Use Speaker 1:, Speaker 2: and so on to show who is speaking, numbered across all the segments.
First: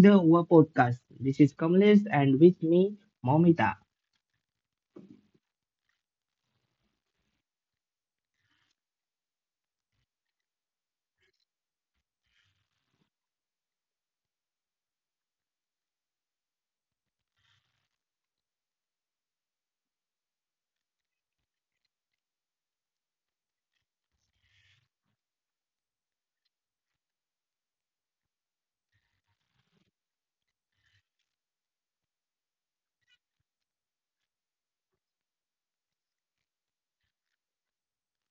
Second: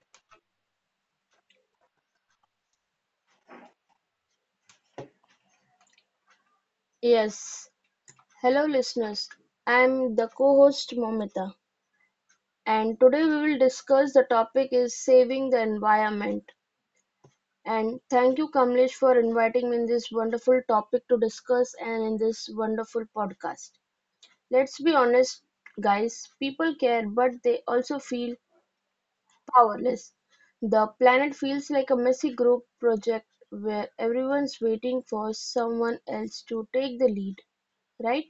Speaker 1: the UA podcast. This is Kamlesh and with me Momita.
Speaker 2: Yes, hello listeners. I'm the co-host Momita and today we will discuss the topic is saving the environment. And thank you Kamlesh for inviting me in this wonderful topic to discuss and in this wonderful podcast. Let's be honest guys, people care but they also feel powerless. The planet feels like a messy group project where everyone's waiting for someone else to take the lead, right?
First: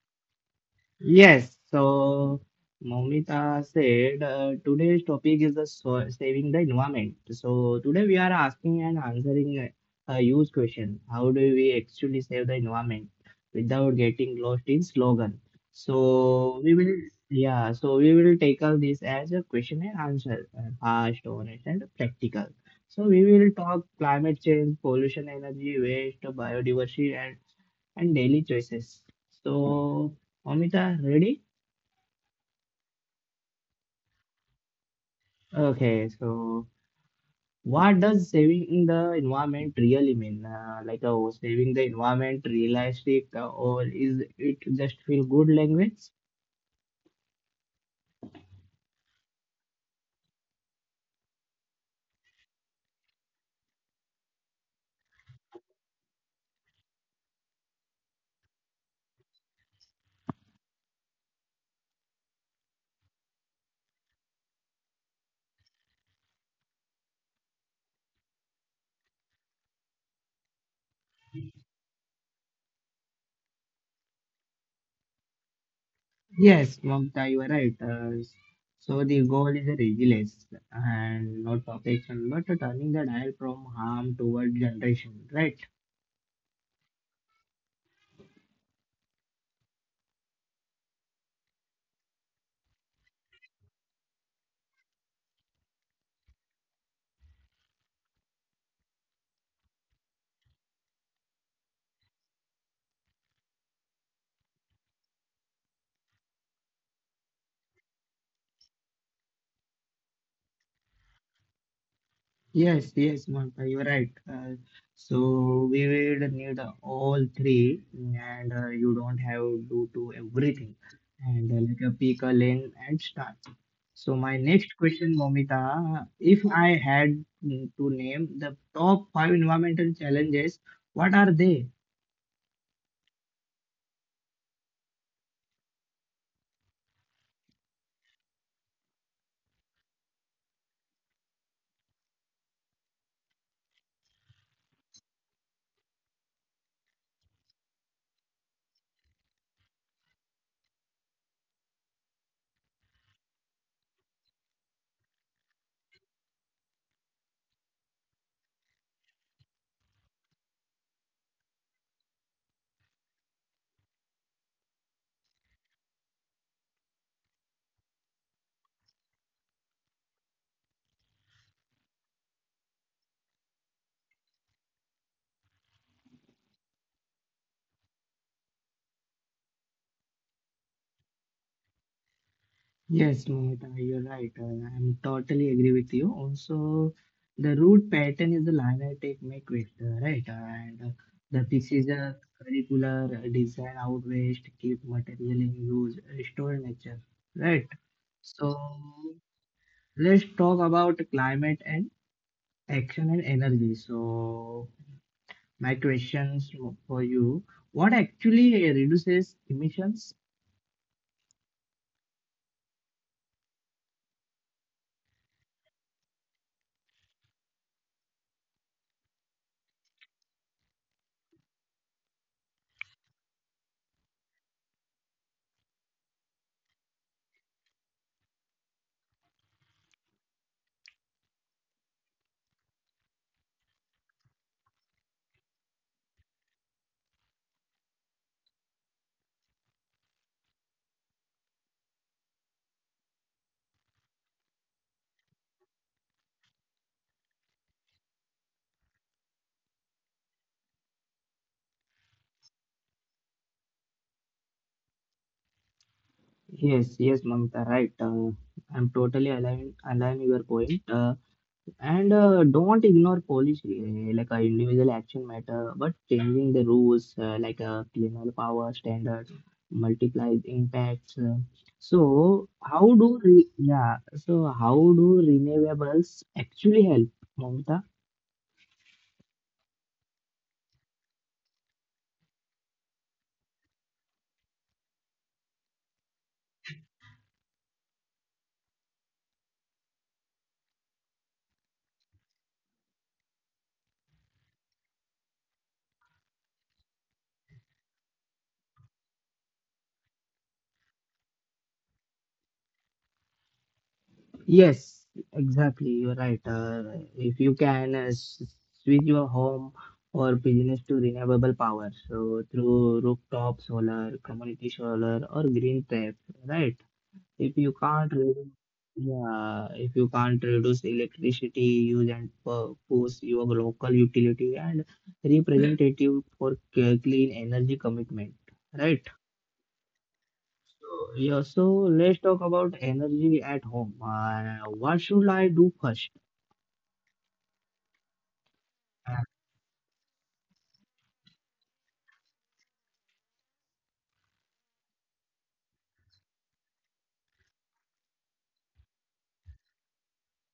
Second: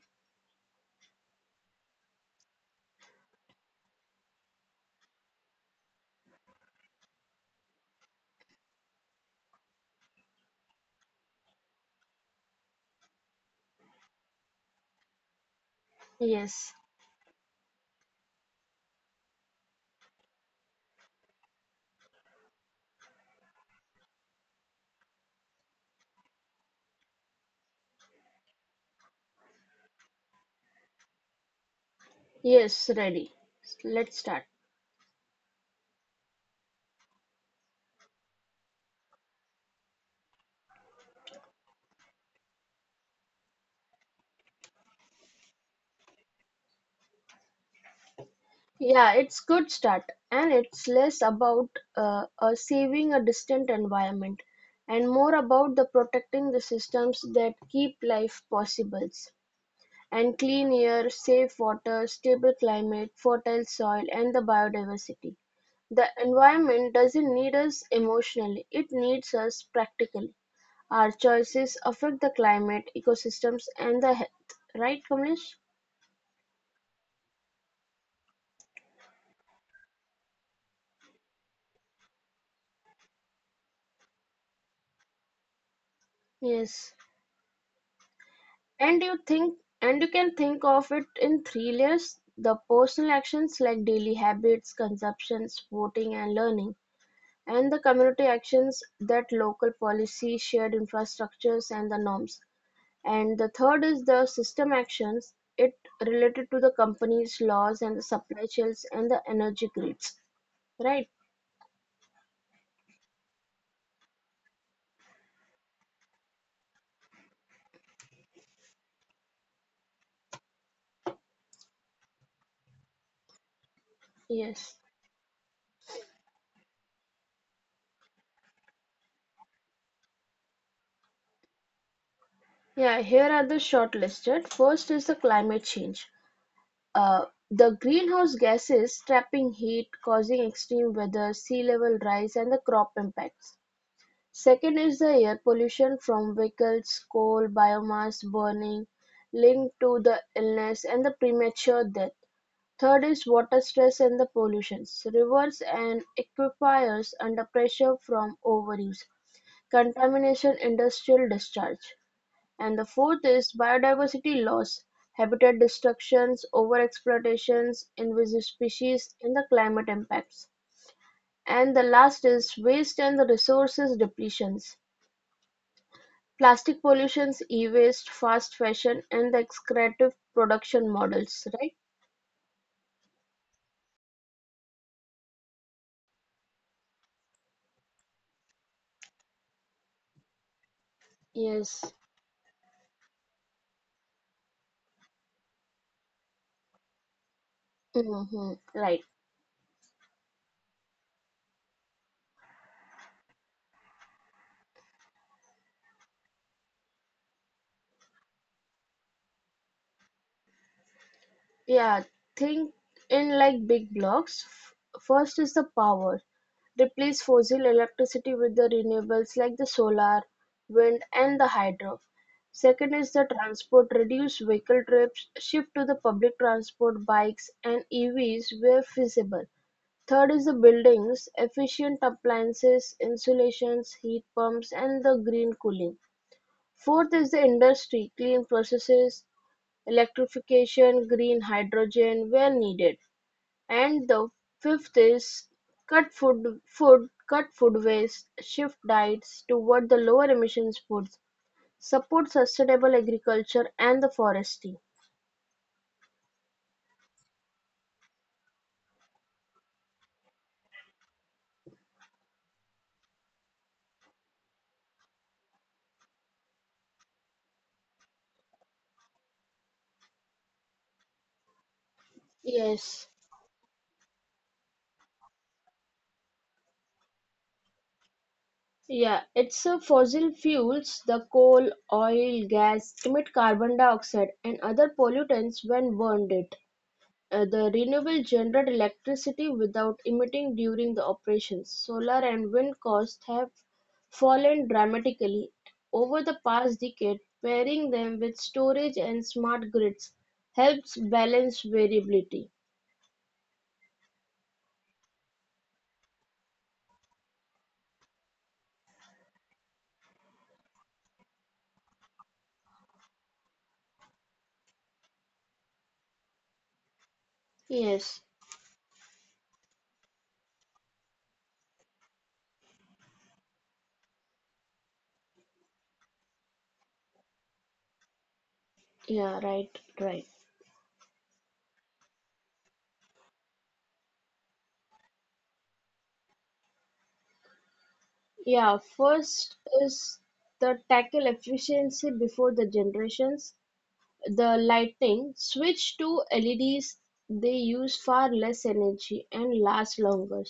Speaker 1: Yes, so Maumita said today's topic is the so saving the environment. So today we are asking and answering a huge question. How do we actually save the environment without getting lost in slogan? So
Speaker 2: Yes.
Speaker 1: we will yeah, so we will tackle this as a question and answer, fast, honest, and practical. So we will talk climate change, pollution, energy, waste, biodiversity, and daily choices. So Amita, ready?
Speaker 2: Yes, ready. Let's start.
Speaker 1: Okay, so what does saving the environment really mean? Saving the environment realistic or is it just feel good language?
Speaker 2: Yeah, it's good start, and it's less about saving a distant environment and more about the protecting the systems that keep life possible. And clean air, safe water, stable climate, fertile soil, and the biodiversity. The environment doesn't need us emotionally, it needs us practically. Our choices affect the climate, ecosystems, and the health. Right, Kamlesh?
Speaker 1: Yes, Mamta, you are right. So the goal is a resilience and not perfection, but turning the dial from harm toward generation, right?
Speaker 2: Yes. And you think and you can think of it in three layers the personal actions like daily habits, consumptions, voting and learning, and the community actions that local policy, shared infrastructures and the norms. And the third is the system actions, it related to the companies, laws and the supply chains and the energy grids. Right?
Speaker 1: Yes, yes, Mamta, you're right. So we will need all three, and you don't have to do everything. And like a pick a lane and start. So my next
Speaker 2: Yes.
Speaker 1: question, Momita, if I had to name the top five environmental challenges, what are they?
Speaker 2: Yeah, here are the shortlisted. First is the climate change. Uh, The greenhouse gases trapping heat, causing extreme weather, sea-level rise and the crop impacts. Second is the air pollution from vehicles, coal, biomass burning linked to the illness and the premature death. Third is water stress and the pollutions. Rivers and aquifers under pressure from overuse, contamination, industrial discharge. And the fourth is biodiversity loss, habitat destructions, overexploitations, invasive species, and the climate impacts. And the last is waste and the resources depletions. Plastic pollutions, e-waste, fast fashion, and the excretive production models, right?
Speaker 1: Yes, Momita, you're right. I'm totally agree with you. Also, the root pattern is the linear make vector, right? And The
Speaker 2: Yes.
Speaker 1: precision curricular design out west, keep material in use, restore nature, right? So
Speaker 2: Hmm. Right.
Speaker 1: let's talk about climate and action and energy. So my questions for you: what actually reduces emissions?
Speaker 2: Yeah, think in like big blocks. First is the power. Replace fossil electricity with the renewables like the solar, wind, and the hydro. Second is the transport. Reduce vehicle trips. Shift to the public transport, bikes, and EVs where feasible. Third is the buildings, efficient appliances, insulations, heat pumps, and the green cooling. Fourth is the industry, clean processes, electrification, green hydrogen where needed. And the fifth is cut food waste, shift diets toward the lower emissions foods, support sustainable agriculture and the forestry.
Speaker 1: Yes, yes, Mamita, right. I'm totally align your point. And Don't ignore policy, individual action matter, but changing the rules, cleaner power standards, multiplies impacts. So how do
Speaker 2: Yes.
Speaker 1: re yeah? So how do renewables actually help, Mamita?
Speaker 2: Yeah, it's a fossil fuels, the coal, oil, gas emit carbon dioxide and other pollutants when burned it. The renewable generate electricity without emitting during the operations. Solar and wind costs have fallen dramatically over the past decade. Pairing them with storage and smart grids helps balance variability.
Speaker 1: Yes, exactly. You're right. If you can switch your home or business to renewable power, so through rooftop solar, community solar, or green tech, right? If you can't,
Speaker 2: Yes,
Speaker 1: redu- yeah, if you can't reduce electricity use and push your local utility and representative for clean energy commitment, right?
Speaker 2: yeah, right.
Speaker 1: So, yeah, so let's talk about energy at home. What should I do first?
Speaker 2: Yeah, first is the tackle efficiency before the generations. The lighting switch to LEDs, they use far less energy and last longer.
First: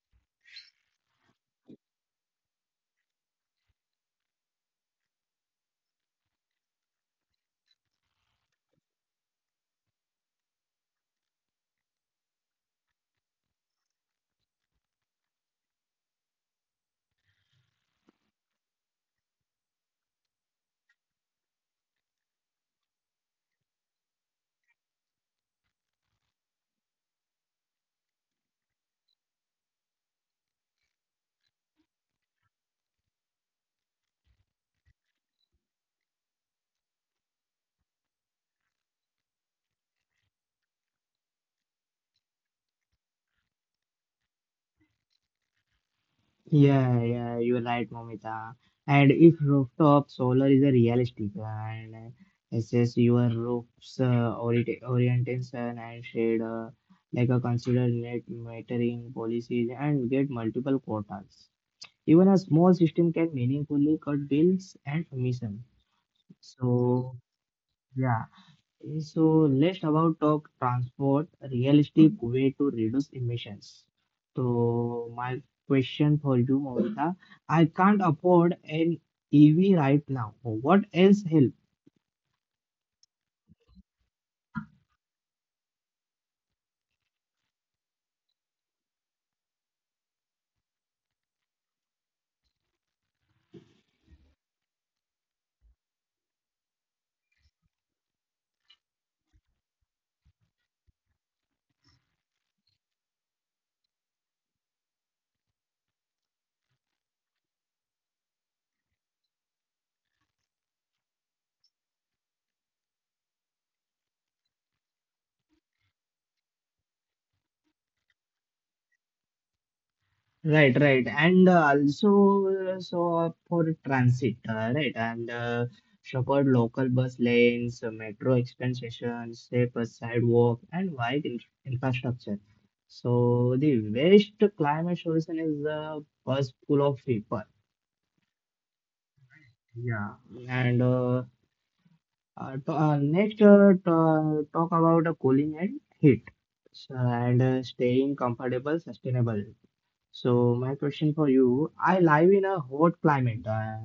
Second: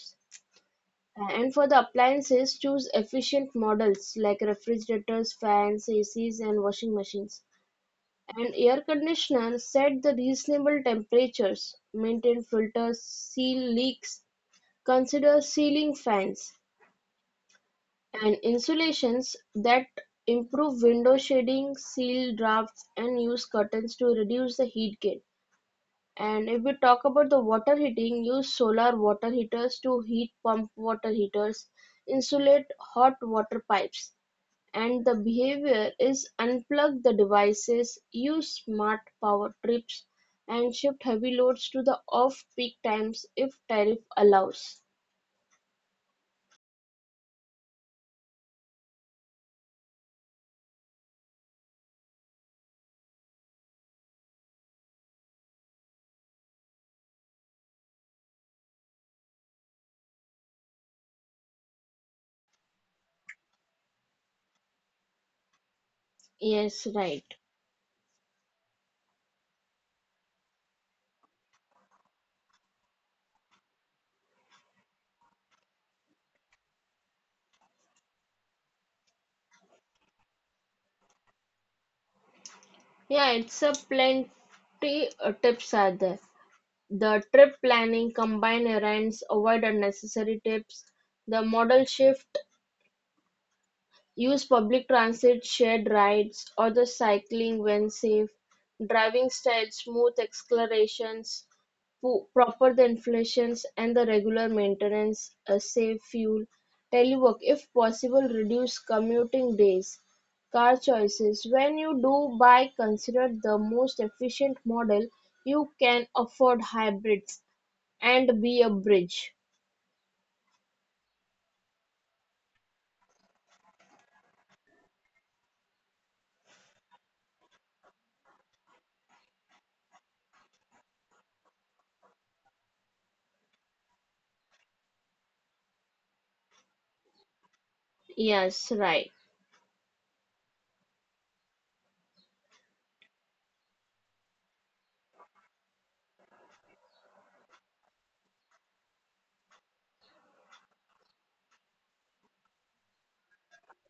Speaker 2: And for the appliances, choose efficient models like refrigerators, fans, ACs, and washing machines. And air conditioners, set the reasonable temperatures, maintain filters, seal leaks, consider ceiling fans, and insulations that improve window shading, seal drafts, and use curtains to reduce the heat gain. And if we talk about the water heating, use solar water heaters to heat pump water heaters, insulate hot water pipes. And the behavior is unplug the devices, use smart power trips, and shift heavy loads to the off peak times if tariff allows.
Speaker 1: Yeah, yeah, you're right, Momita. And if rooftop solar is a realistic and assess your roof's orientation and shade, like a consider net metering policies and get multiple quotas. Even a small system can meaningfully cut bills and emission.
Speaker 2: Yes,
Speaker 1: So,
Speaker 2: right.
Speaker 1: yeah. So let's about talk transport, realistic way to reduce emissions. So my question for you, Monica, I can't afford an EV right now. What else help?
Speaker 2: Yeah, it's a plenty tips are there. The trip planning, combine errands, avoid unnecessary tips, the model shift. Use public transit, shared rides, or the cycling when safe. Driving style, smooth accelerations, proper the inflations and the regular maintenance, a safe fuel. Telework, if possible, reduce commuting days. Car choices, when you do buy, consider the most efficient model you can afford hybrids and be a bridge.
Speaker 1: Right, right, and also so for transit, right, and support local bus lanes, metro expansion, safer sidewalk, and wide in infrastructure. So the waste climate solution is a bus full of people.
Speaker 2: Yes, right.
Speaker 1: Yeah, and to, next to, Talk about cooling and heat, so, and staying comfortable, sustainable. So my question for you, I live in a hot climate,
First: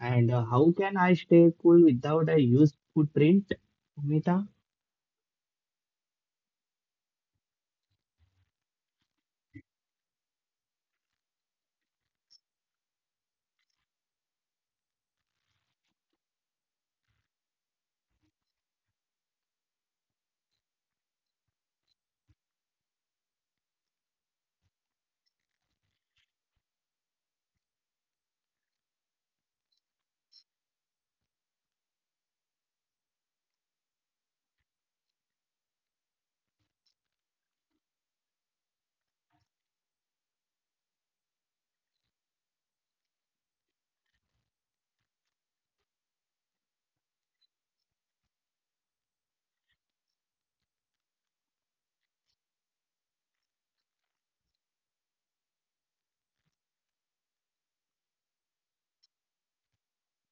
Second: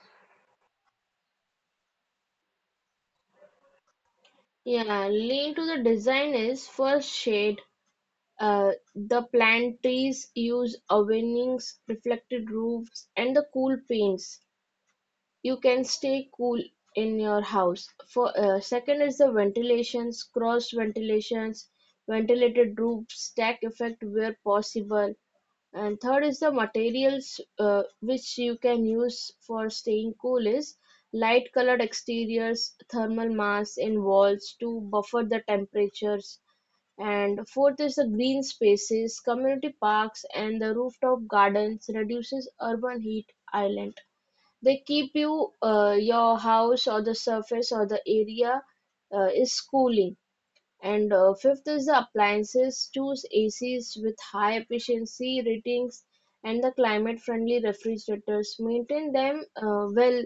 Speaker 1: and how can I stay cool without a huge footprint, Mita?
Speaker 2: Yeah, lean to the design is first shade. The plantries use awnings, reflected roofs, and the cool paints. You can stay cool in your house. For second is the ventilations, cross ventilations, ventilated roofs, stack effect where possible. And third is the materials which you can use for staying cool is light colored exteriors, thermal mass in walls to buffer the temperatures and fourth is the green spaces, community parks and the rooftop gardens reduces urban heat island. They keep you your house or the surface or the area is cooling. And Fifth is the appliances, choose ACs with high efficiency ratings and the climate friendly refrigerators. Maintain them well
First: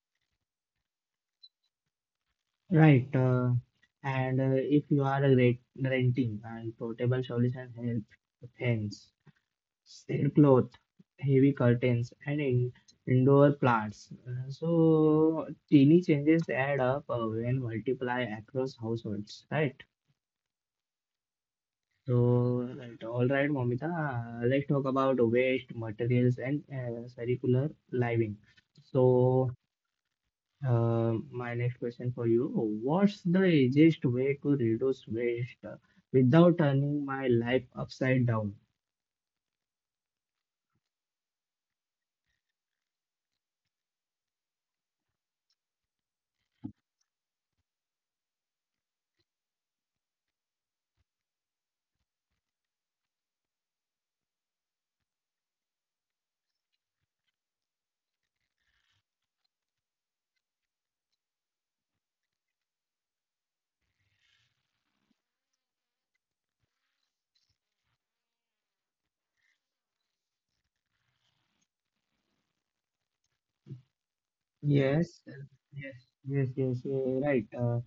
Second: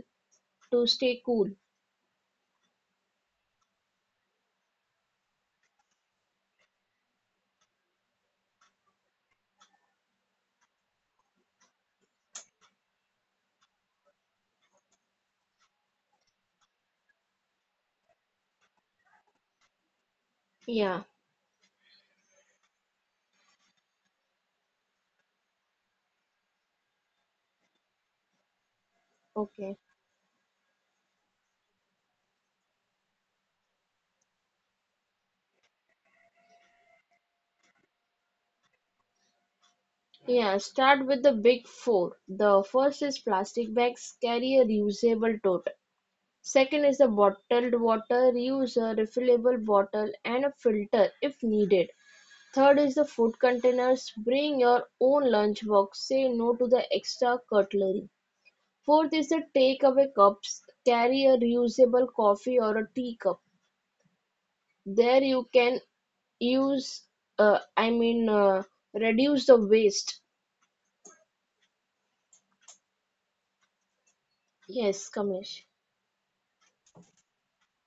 Speaker 2: to stay cool.
Speaker 1: Right. And If you are a renting and portable solution help fans, sail cloth, heavy curtains, and in indoor plants. So teeny changes add up when multiply across households, right?
Speaker 2: Yeah,
Speaker 1: All right, Momita, let's talk about waste materials and circular living. So,
Speaker 2: okay.
Speaker 1: my next question for you, what's the easiest way to reduce waste without turning my life upside down?
Speaker 2: Yeah, start with the big four. The first is plastic bags carry a reusable tote. Second is the bottled water, reuse a refillable bottle and a filter if needed. Third is the food containers, bring your own lunchbox, say no to the extra cutlery. Fourth is the takeaway cups, carry a reusable coffee or a teacup. There you can use, uh, I mean, uh, reduce the waste. Yes,
Speaker 1: Yes, uh,
Speaker 2: Kamesh.
Speaker 1: yes, yes, right. Uh,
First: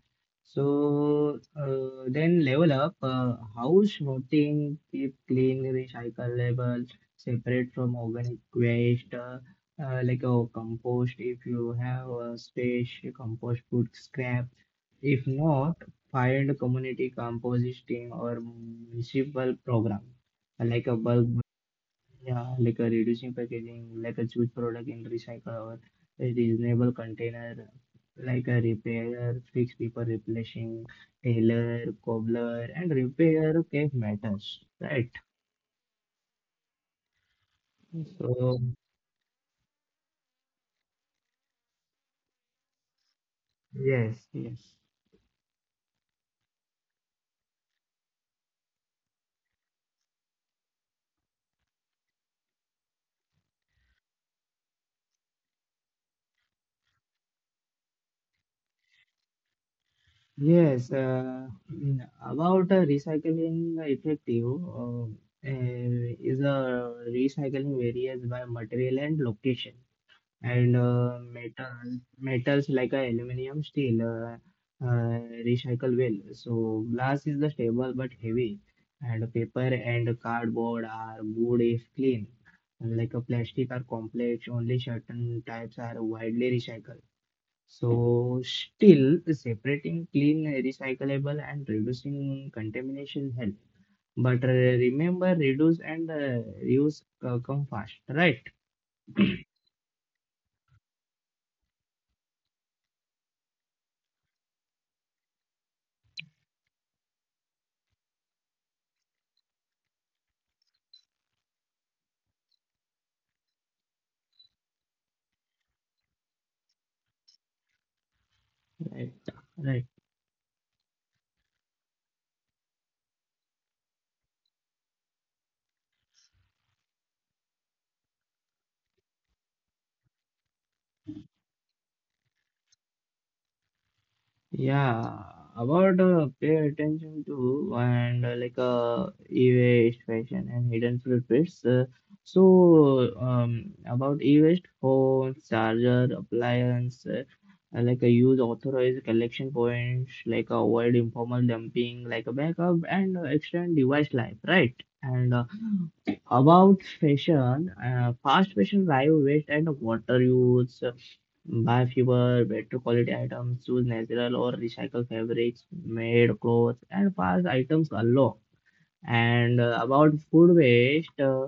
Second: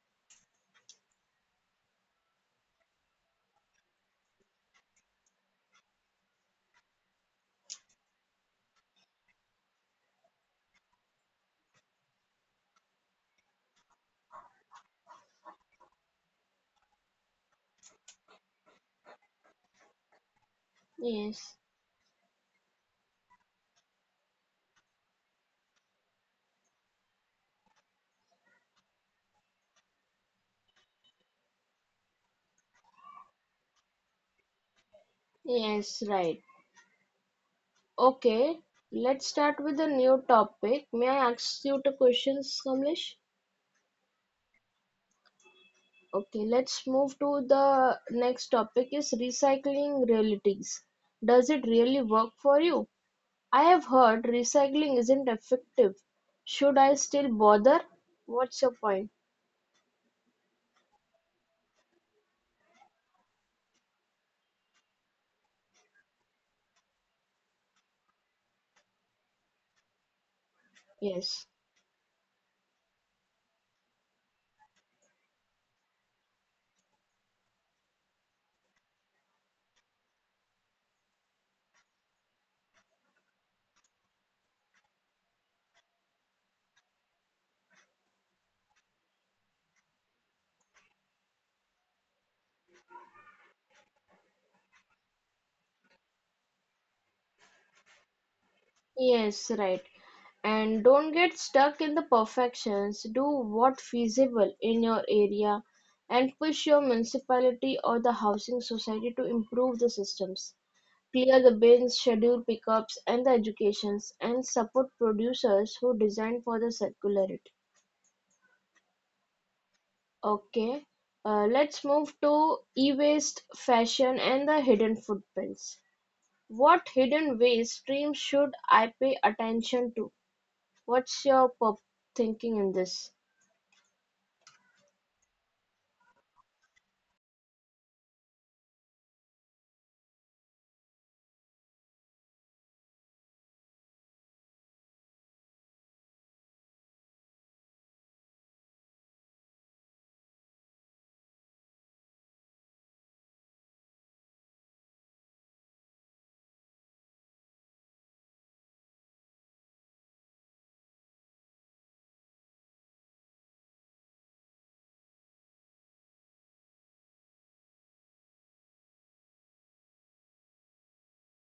Speaker 1: so uh, Then level up, house rotting, keep clean, recycle level, separate from organic waste, compost if you have a space, compost food scrap. If not, find a community composting or municipal program, uh, like a bulk
Speaker 2: Yes.
Speaker 1: yeah, like a reducing packaging, like a choose product in recycle or a reasonable container, like a repair, fix people replacing, tailor, cobbler, and repair cake matters, right?
Speaker 2: Yes, right.
Speaker 1: So
Speaker 2: Okay, let's start with a new topic. May I ask you two questions, Kamlesh?
Speaker 1: yes, yes,
Speaker 2: Okay, let's move to the next topic is recycling realities. Does it really work for you? I have heard recycling isn't effective. Should I still bother? What's your point?
Speaker 1: yes. About recycling effective is a recycling varies by material and location and uh,
Speaker 2: Yes.
Speaker 1: metal metals like aluminum, steel uh, recycle well. So glass is the stable but heavy, and paper and cardboard are good if clean. Like a plastic are complex, only certain types are widely recycled. So still separating clean, recyclable, and reducing contamination help. But remember, reduce and reuse come fast, right?
Speaker 2: Yes, right. And don't get stuck in the perfections. Do what feasible in your area and push your municipality or the housing society to improve the systems. Clear the bins, schedule pickups and the educations and support producers who design for the circularity.
Speaker 1: Right. Right.
Speaker 2: Okay, let's move to e-waste fashion and the hidden footprints. What hidden waste streams should I pay attention to? What's your pop thinking in this?
Speaker 1: Yeah, about Pay attention to and like e-waste fashion and hidden purpose. About e-waste phones, charger, appliance, use authorized collection points, avoid informal dumping, like a backup and extend device life, right? And about fashion, fast fashion drive waste and water use. Buy fewer, better quality items, choose natural or recycled fabrics, made clothes, and pass items along. And about food waste,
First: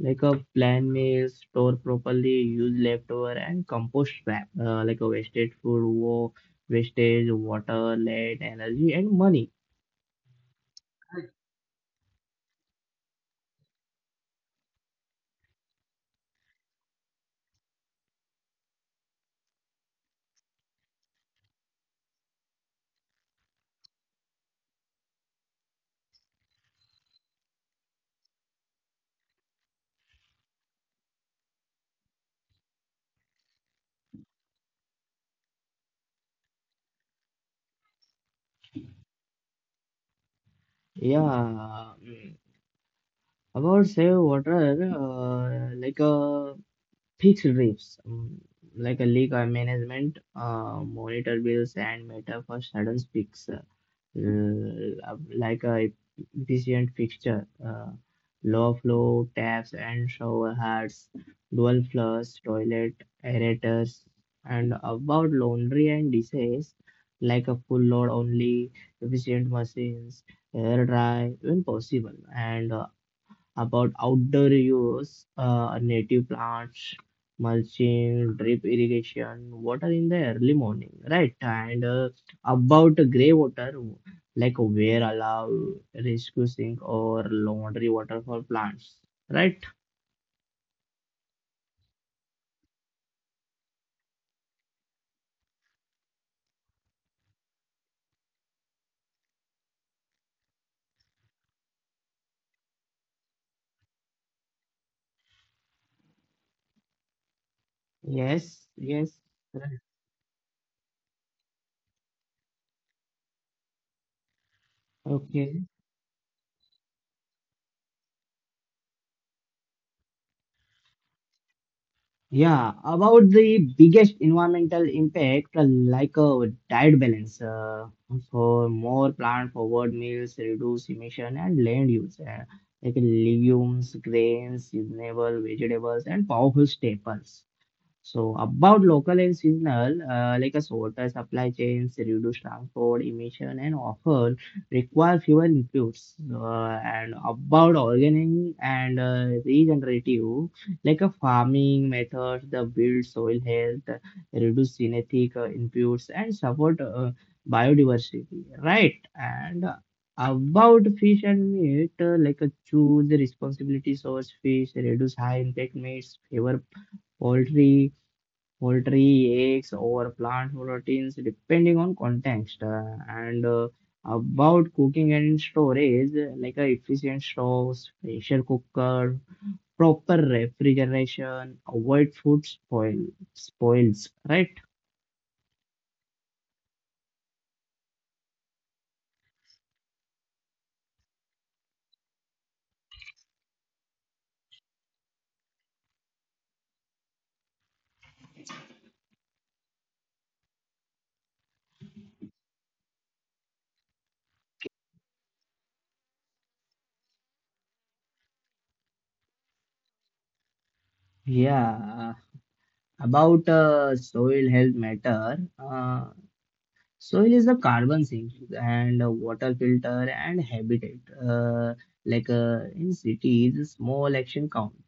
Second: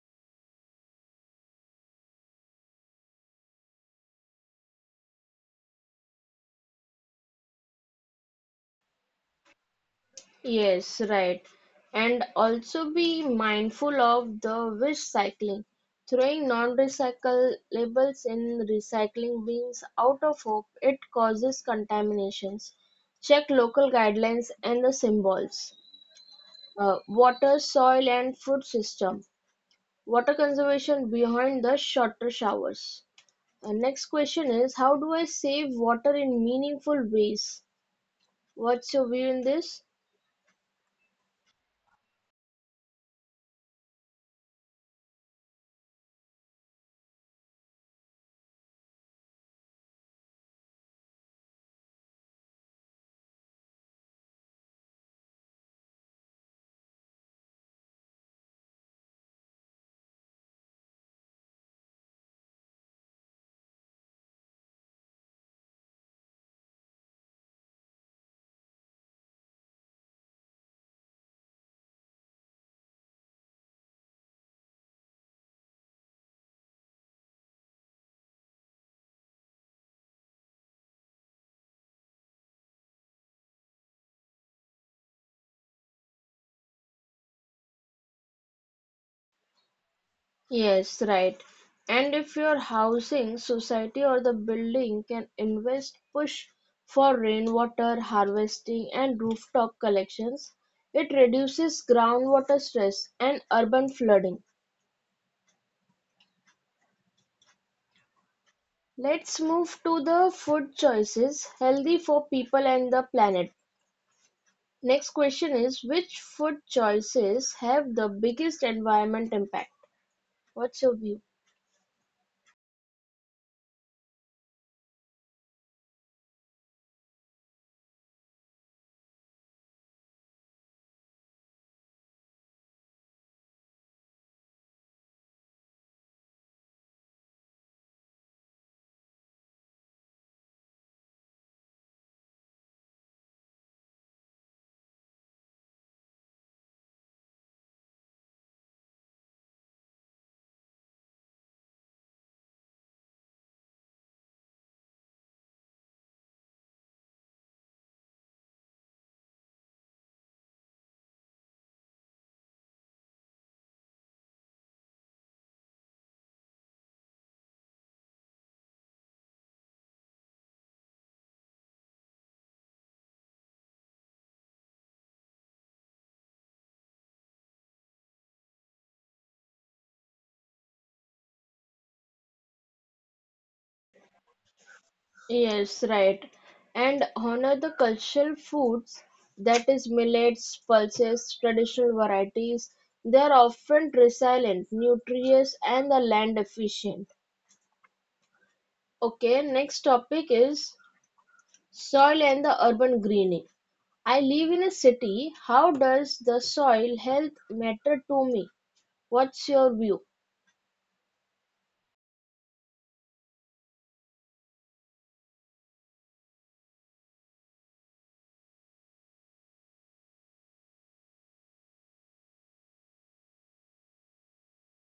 Speaker 1: like a plan meals, store properly, use leftover and compost scrap, like a wasted food, wastage, water, lead, energy, and money.
Speaker 2: Yes, right. And also be mindful of the wish cycling. Throwing non-recyclables in recycling bins out of hope it causes contaminations. Check local guidelines and the symbols. Water, soil, and food system. Water conservation behind the shorter showers. Next question is how do I save water in meaningful ways? What's your view in this?
Speaker 1: Yeah, mm, about save water, like a Peaks reefs, like a lake management, monitor bills and matter for sudden peaks, like a efficient fixture, low flow taps and shower heads, dual flush toilet aerators, and about laundry and dishes, like a full load only, efficient machines, air dry when possible, and about outdoor use, native plants, mulching, drip irrigation, water in the early morning, right? And about grey water, like where allow rescue sink or laundry water for plants, right?
Speaker 2: Yes, right. And if your housing society or the building can invest, push for rainwater harvesting and rooftop collections, it reduces groundwater stress and urban flooding.
Speaker 1: Yes, yes.
Speaker 2: Let's
Speaker 1: Right.
Speaker 2: move to the food choices healthy for people and the planet. Next question
Speaker 1: Okay.
Speaker 2: is which food choices have the biggest environment impact? What's your view?
Speaker 1: Yeah, about the biggest environmental impact, like a diet balance, for more plant-forward meals, reduce emission and land use, like legumes, grains, seasonable vegetables, and powerful staples. So about local and seasonal, like a water supply chains, reduce transport emission, and often require fewer inputs. And about organic and regenerative, like a farming methods, the build soil health, reduce genetic inputs, and support biodiversity. Right. And about fish and meat, like a choose responsibility source fish, reduce high impact meats, favor poultry poultry, eggs, or plant proteins depending on context. And About cooking and storage, like a efficient stoves, pressure cooker, proper refrigeration, avoid food spoils, right?
Speaker 2: Yes, right. And honor the cultural foods, that is millets, pulses, traditional varieties. They are often resilient, nutritious, and the land efficient. Okay, next topic is soil and the urban greening. I live in a city. How does the soil health matter to me? What's your view?
Speaker 1: Yeah, about Soil health matter. Soil is the carbon sink and water filter and habitat. Uh, in cities, small action counts.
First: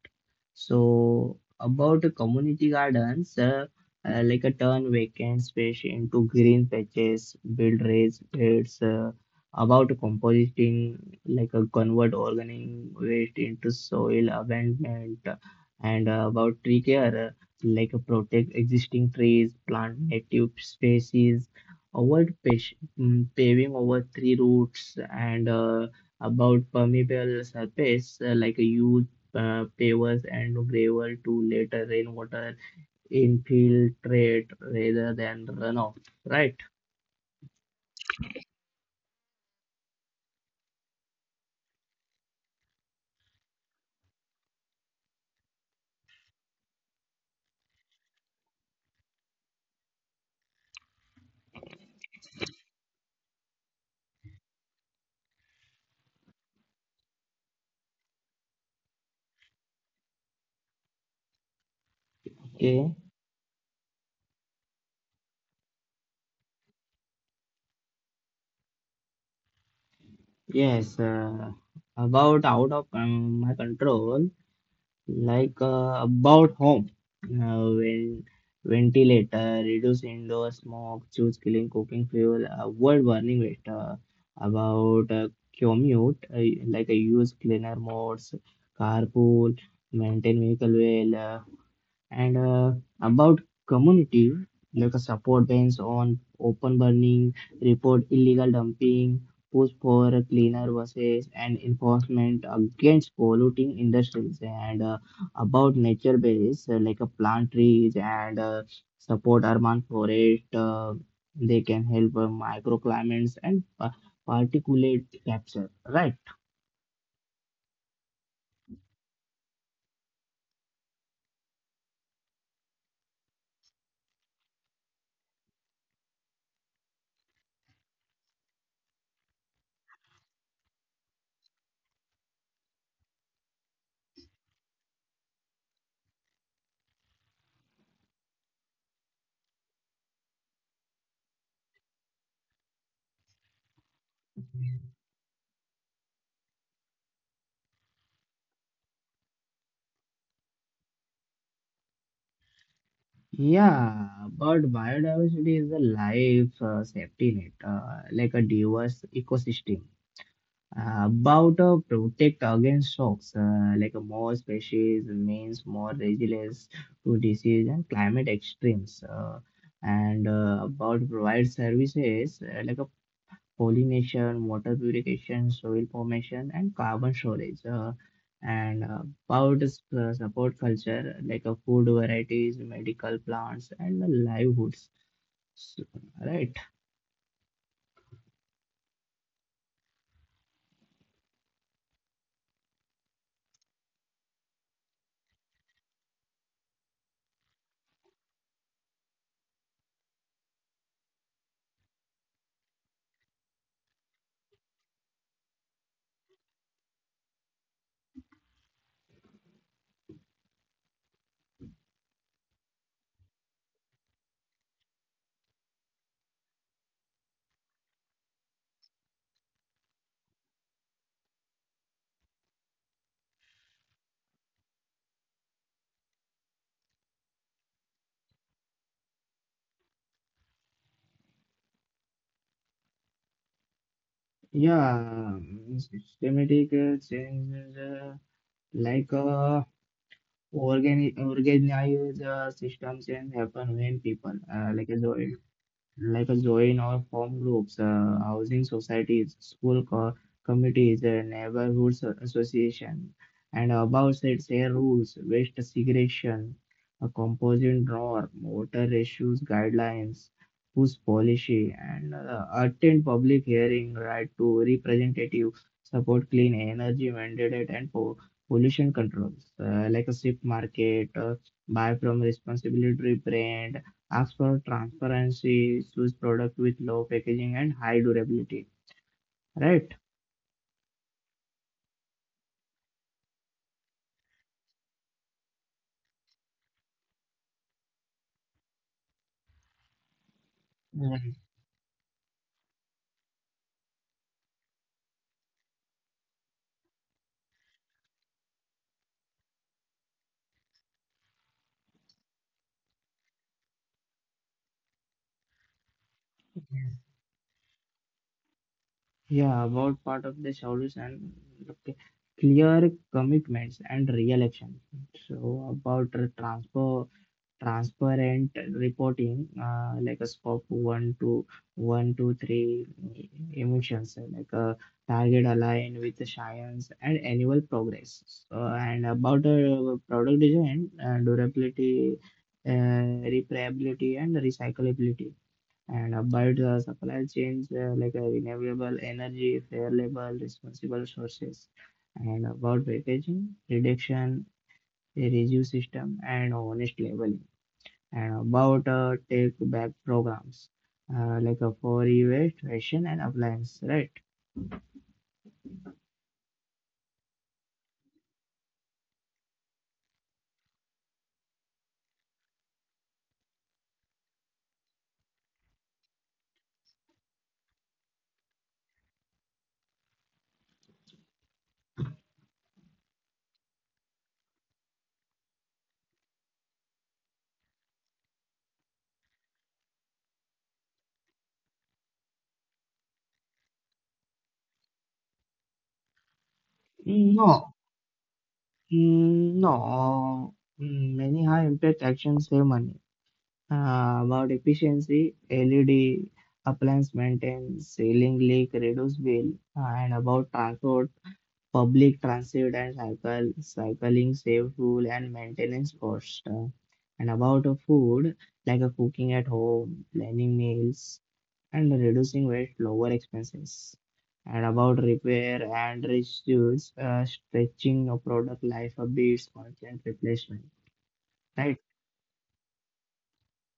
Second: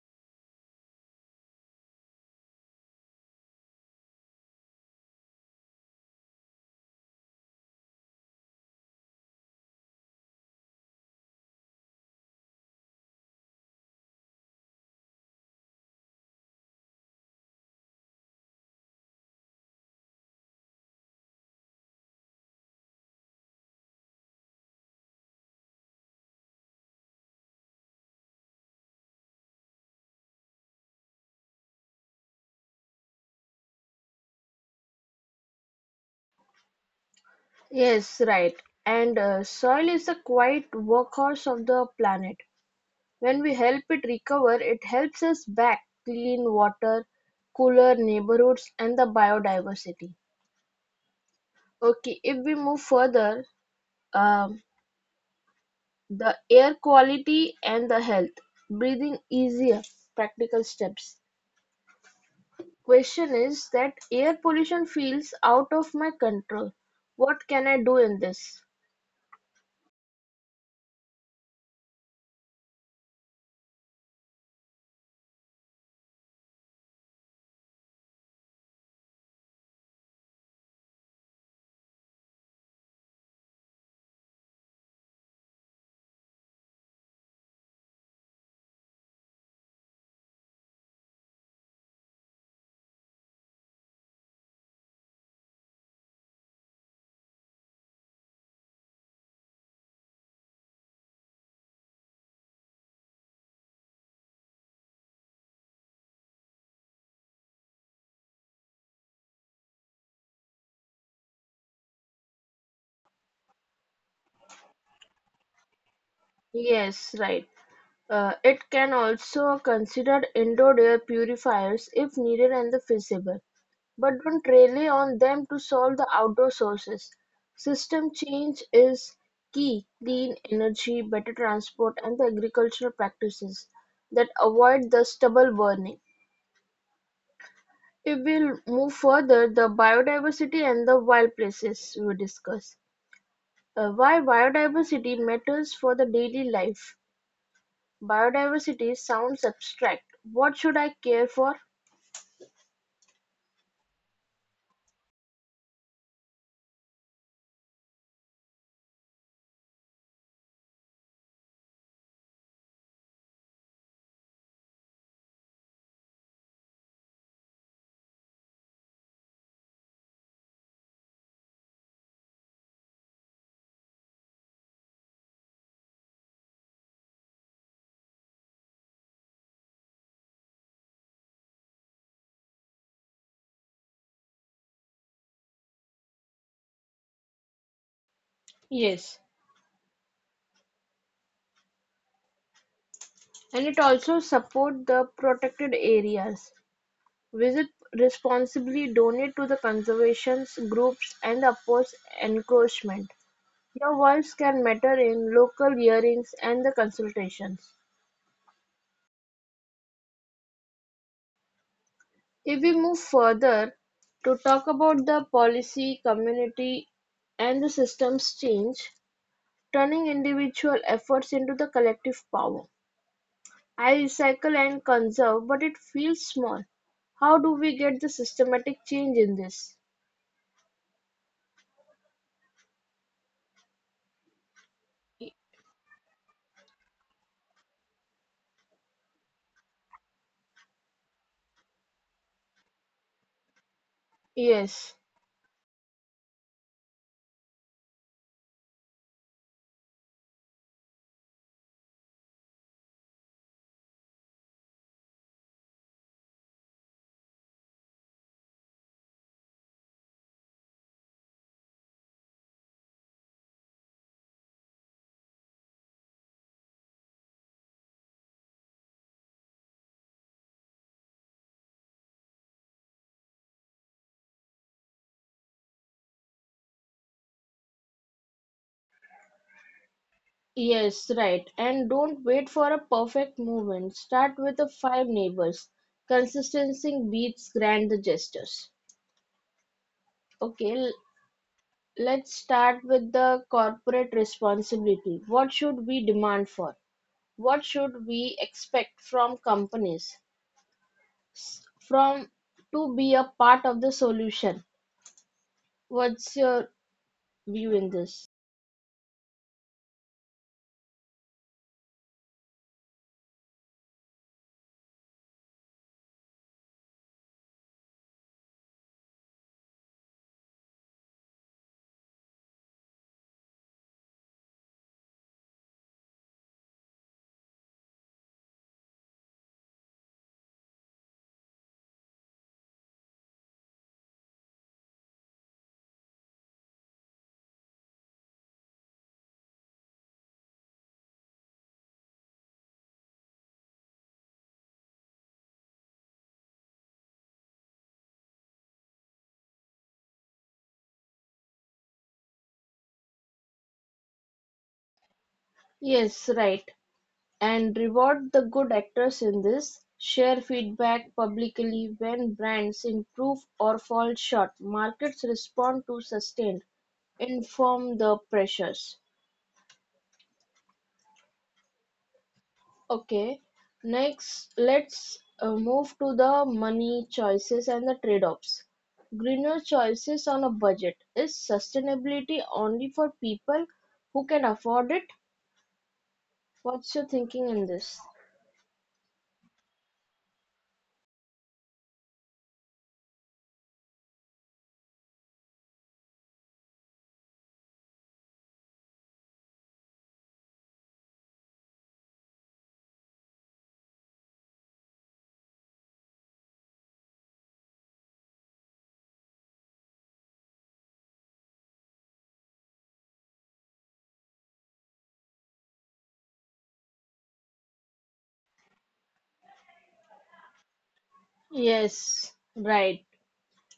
Speaker 1: So about the community gardens, like a turn vacant space into green patches, build raised beds. About composting, like a convert organic waste into soil abandonment, and about tree care, like a protect existing trees, plant native species, avoid paving over three routes, and about permeable surface, like a use pavers and gravel to let rainwater infiltrate rather than runoff. Right?
Speaker 2: Yes, right. And soil is the quiet workhorse of the planet. When we help it recover, it helps us back clean water, cooler neighborhoods, and the biodiversity. Okay, if we move further, um, the air quality and the health, breathing easier, practical steps.
Speaker 1: Okay.
Speaker 2: Question is that air pollution feels out of my control. What can I do in this?
Speaker 1: Yes. About out of my control, about home, when ventilator, reduce indoor smoke, choose clean cooking fuel, avoid burning it. About Commute, like I use cleaner modes, carpool, maintain vehicle well. And About community, like a support bans on open burning, report illegal dumping, push for a cleaner buses, and enforcement against polluting industries. And about nature base, like a plant trees and support urban forest. They can help microclimates and particulate capture, right?
Speaker 2: Yes, right. It can also consider indoor air purifiers if needed and feasible, but don't rely on them to solve the outdoor sources. System change is key. Clean energy, better transport, and the agricultural practices that avoid the stubble burning. If we move further, the biodiversity and the wild places we discuss. Why biodiversity matters for the daily life. Biodiversity sounds abstract. What should I care for?
Speaker 1: Yeah, but biodiversity is a life safety net, like a diverse ecosystem. About Protect against shocks, like a more species means more resilience to disease and climate extremes. And About provide services like a pollination, water purification, soil formation, and carbon storage. And Powders support culture like food varieties, medical plants, and the livelihoods. So, right?
Speaker 2: Yes, and it also support the protected areas. Visit responsibly, donate to the conservation groups and oppose encroachment. Your voice can matter in local hearings and the consultations. If we move further to talk about the policy, community and the systems change, turning individual efforts into the collective power. I recycle and conserve, but it feels small. How do we get the systematic change in this?
Speaker 1: Yeah,
Speaker 2: Y-
Speaker 1: Systematic changes, like uh, organized system change happen when people,
Speaker 2: Yes.
Speaker 1: like a join or form groups, housing societies, school committees, neighborhoods association, and above said share rules, waste segregation, a composite norm, water issues guidelines, whose policy, and attend public hearing, right to representative, support clean energy mandate and pollution controls, like a shift market, buy from responsibility brand as for transparency, choose product with low packaging and high durability. Right?
Speaker 2: Yes, right. And don't wait for a perfect movement. Start with the 5 neighbors. Consistency beats grand gestures. Okay,
Speaker 1: Mm.
Speaker 2: let's start with the corporate responsibility. What should we demand for? What should we expect from companies? From to be a part of the solution? What's your view in this?
Speaker 1: Yeah, about part of the solution, okay, clear commitments and real action. So about the transfer. Transparent reporting like a scope one to three emissions like a target aligned with the science and annual progress so, and about product design durability repairability and recyclability and about the supply chains renewable energy fair label responsible sources and about packaging reduction a review system and honest label and about take back programs like a for e-waste, fashion and appliance, right?
Speaker 2: Yes, right. And reward the good actors in this. Share feedback publicly when brands improve or fall short. Markets respond to sustained. Inform the pressures. Okay. Next, let's move to the money choices and the trade-offs. Greener choices on a budget. Is sustainability only for people who can afford it? What's your thinking in
Speaker 1: No,
Speaker 2: this?
Speaker 1: Mm, no, Mm, Many high impact actions save money. About efficiency, LED appliance maintenance, ceiling leak, reduce bill, and about transport, public transit and cycling save fuel and maintenance cost. And about food, like cooking at home, planning meals, and reducing weight lower expenses. And about repair and reduce, stretching a product life a bit constant replacement. right
Speaker 2: Yes, right.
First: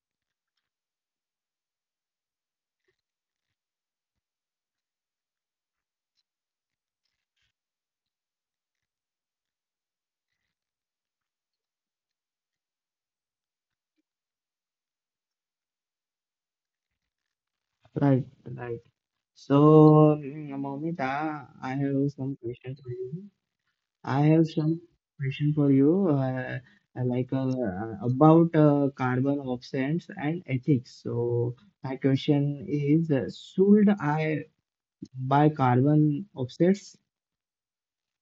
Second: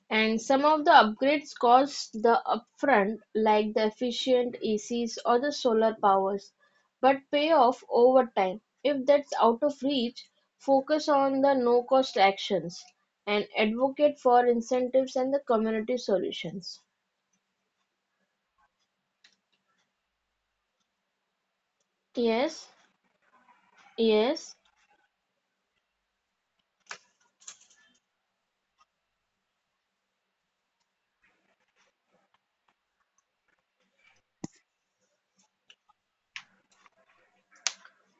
Speaker 2: And some of the upgrades cost the upfront, like the efficient ECs or the solar powers, but pay off over time. If that's out of reach, focus on the no cost actions and advocate for incentives and the community solutions.
Speaker 1: right right so Moumita, I have some
Speaker 2: Yes,
Speaker 1: question for you. i have
Speaker 2: yes.
Speaker 1: some question for you uh, like, about carbon offsets and ethics. So my question is, should I buy carbon offsets?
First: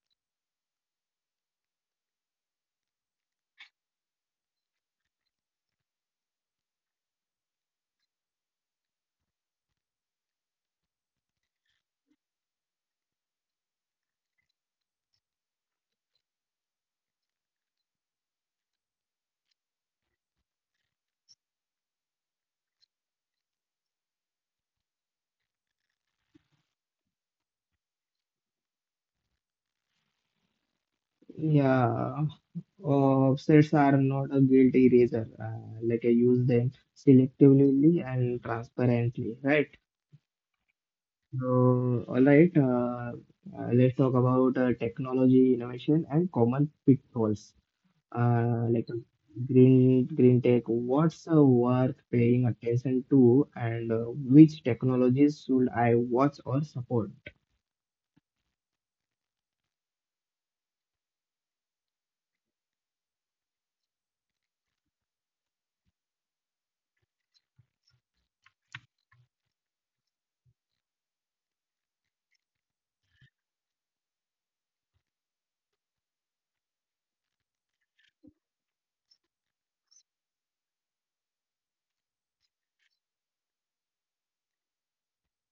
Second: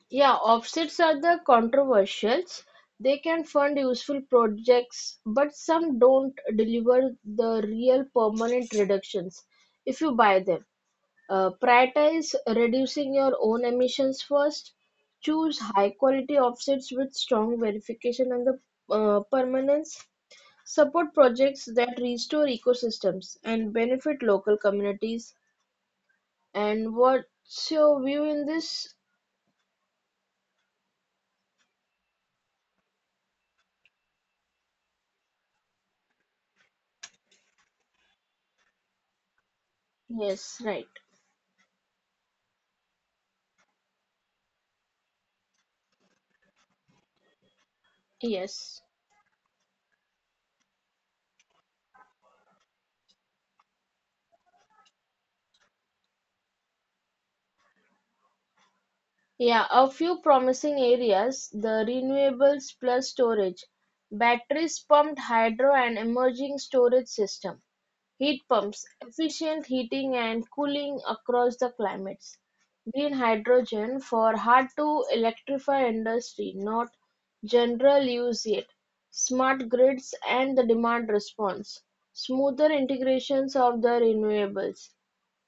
Speaker 2: Yeah, offsets are the controversials. They can fund useful projects, but some don't deliver the real permanent reductions if you buy them. Prioritize reducing your own emissions first. Choose high quality offsets with strong verification and the permanence. Support projects that restore ecosystems and benefit local communities. And what's your view in this?
Speaker 1: Yeah, offsets are not a guilt eraser. Like, I use them selectively and transparently, right?
Speaker 2: Yes, right.
Speaker 1: So, all right, let's talk about technology innovation and common pitfalls.
Speaker 2: Yes.
Speaker 1: Like, green tech, what's worth paying attention to, and which technologies should I watch or support?
Speaker 2: Yeah, a few promising areas, the renewables plus storage, batteries, pumped hydro and emerging storage system, heat pumps, efficient heating and cooling across the climates, green hydrogen for hard to electrify industry, not general use yet, smart grids and the demand response, smoother integrations of the renewables,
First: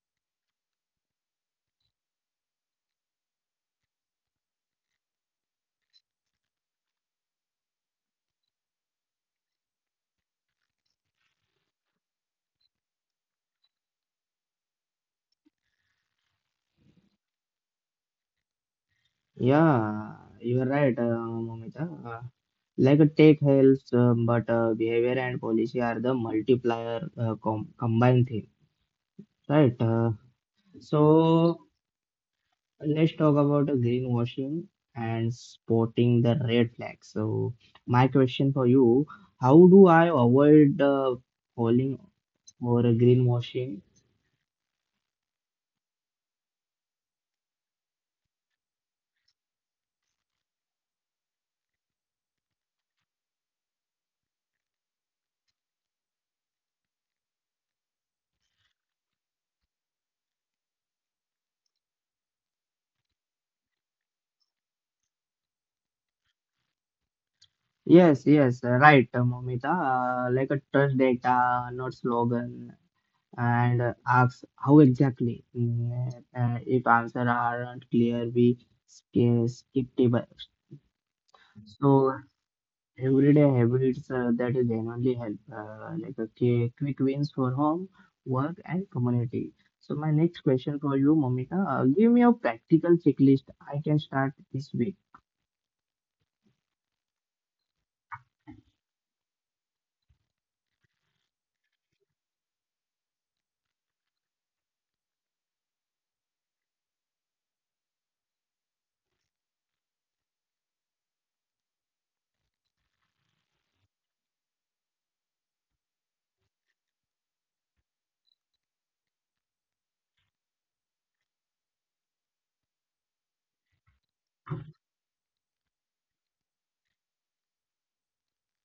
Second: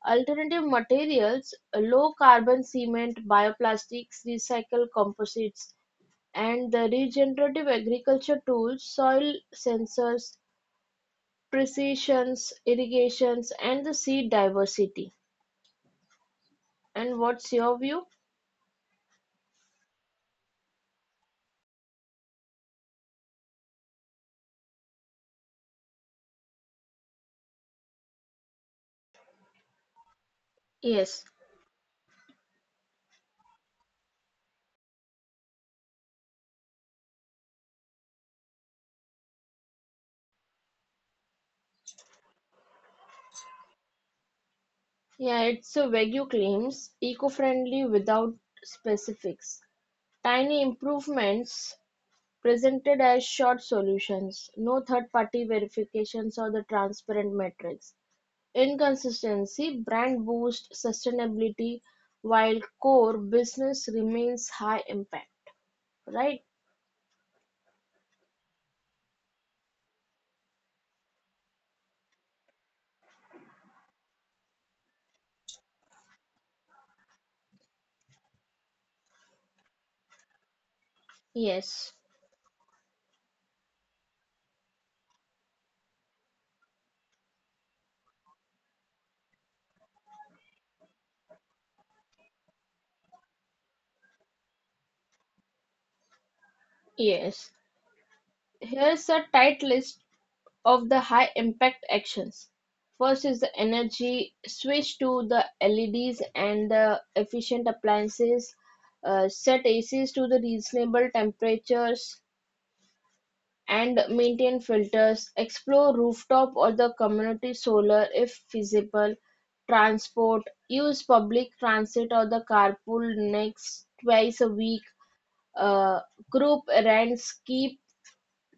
Speaker 2: alternative materials, low-carbon cement, bioplastics, recycled composites, and the regenerative agriculture tools, soil sensors, precisions, irrigations, and the seed diversity. And what's your view?
Speaker 1: Yeah, you are right, Momita. Like, a tech helps, but behavior and policy are the multiplier, combined thing, right?
Speaker 2: Yes.
Speaker 1: So let's talk about greenwashing and spotting the red flag. So, my question for you, how do I avoid falling for a greenwashing?
Speaker 2: Yeah, it's a vague claims, eco-friendly without specifics. Tiny improvements presented as short solutions, no third-party verifications or the transparent metrics. Inconsistency: brand boost, sustainability while core business remains high impact, right?
Speaker 1: Yes, yes, right, Momita. Like, a trust data, not slogan, and asks how exactly. If answers aren't clear, we skip table.
Speaker 2: Yes,
Speaker 1: So, everyday habits, that is genuinely help, like a quick wins for home, work, and community. So my next question for you, Momita, give me a practical checklist I can start this week.
Speaker 2: yes. Here's a tight list of the high impact actions. First is the energy switch to the LEDs and the efficient appliances, set ACs to the reasonable temperatures, and maintain filters, explore rooftop or the community solar if feasible, transport, use public transit or the carpool next twice a week, uh, group errands, keep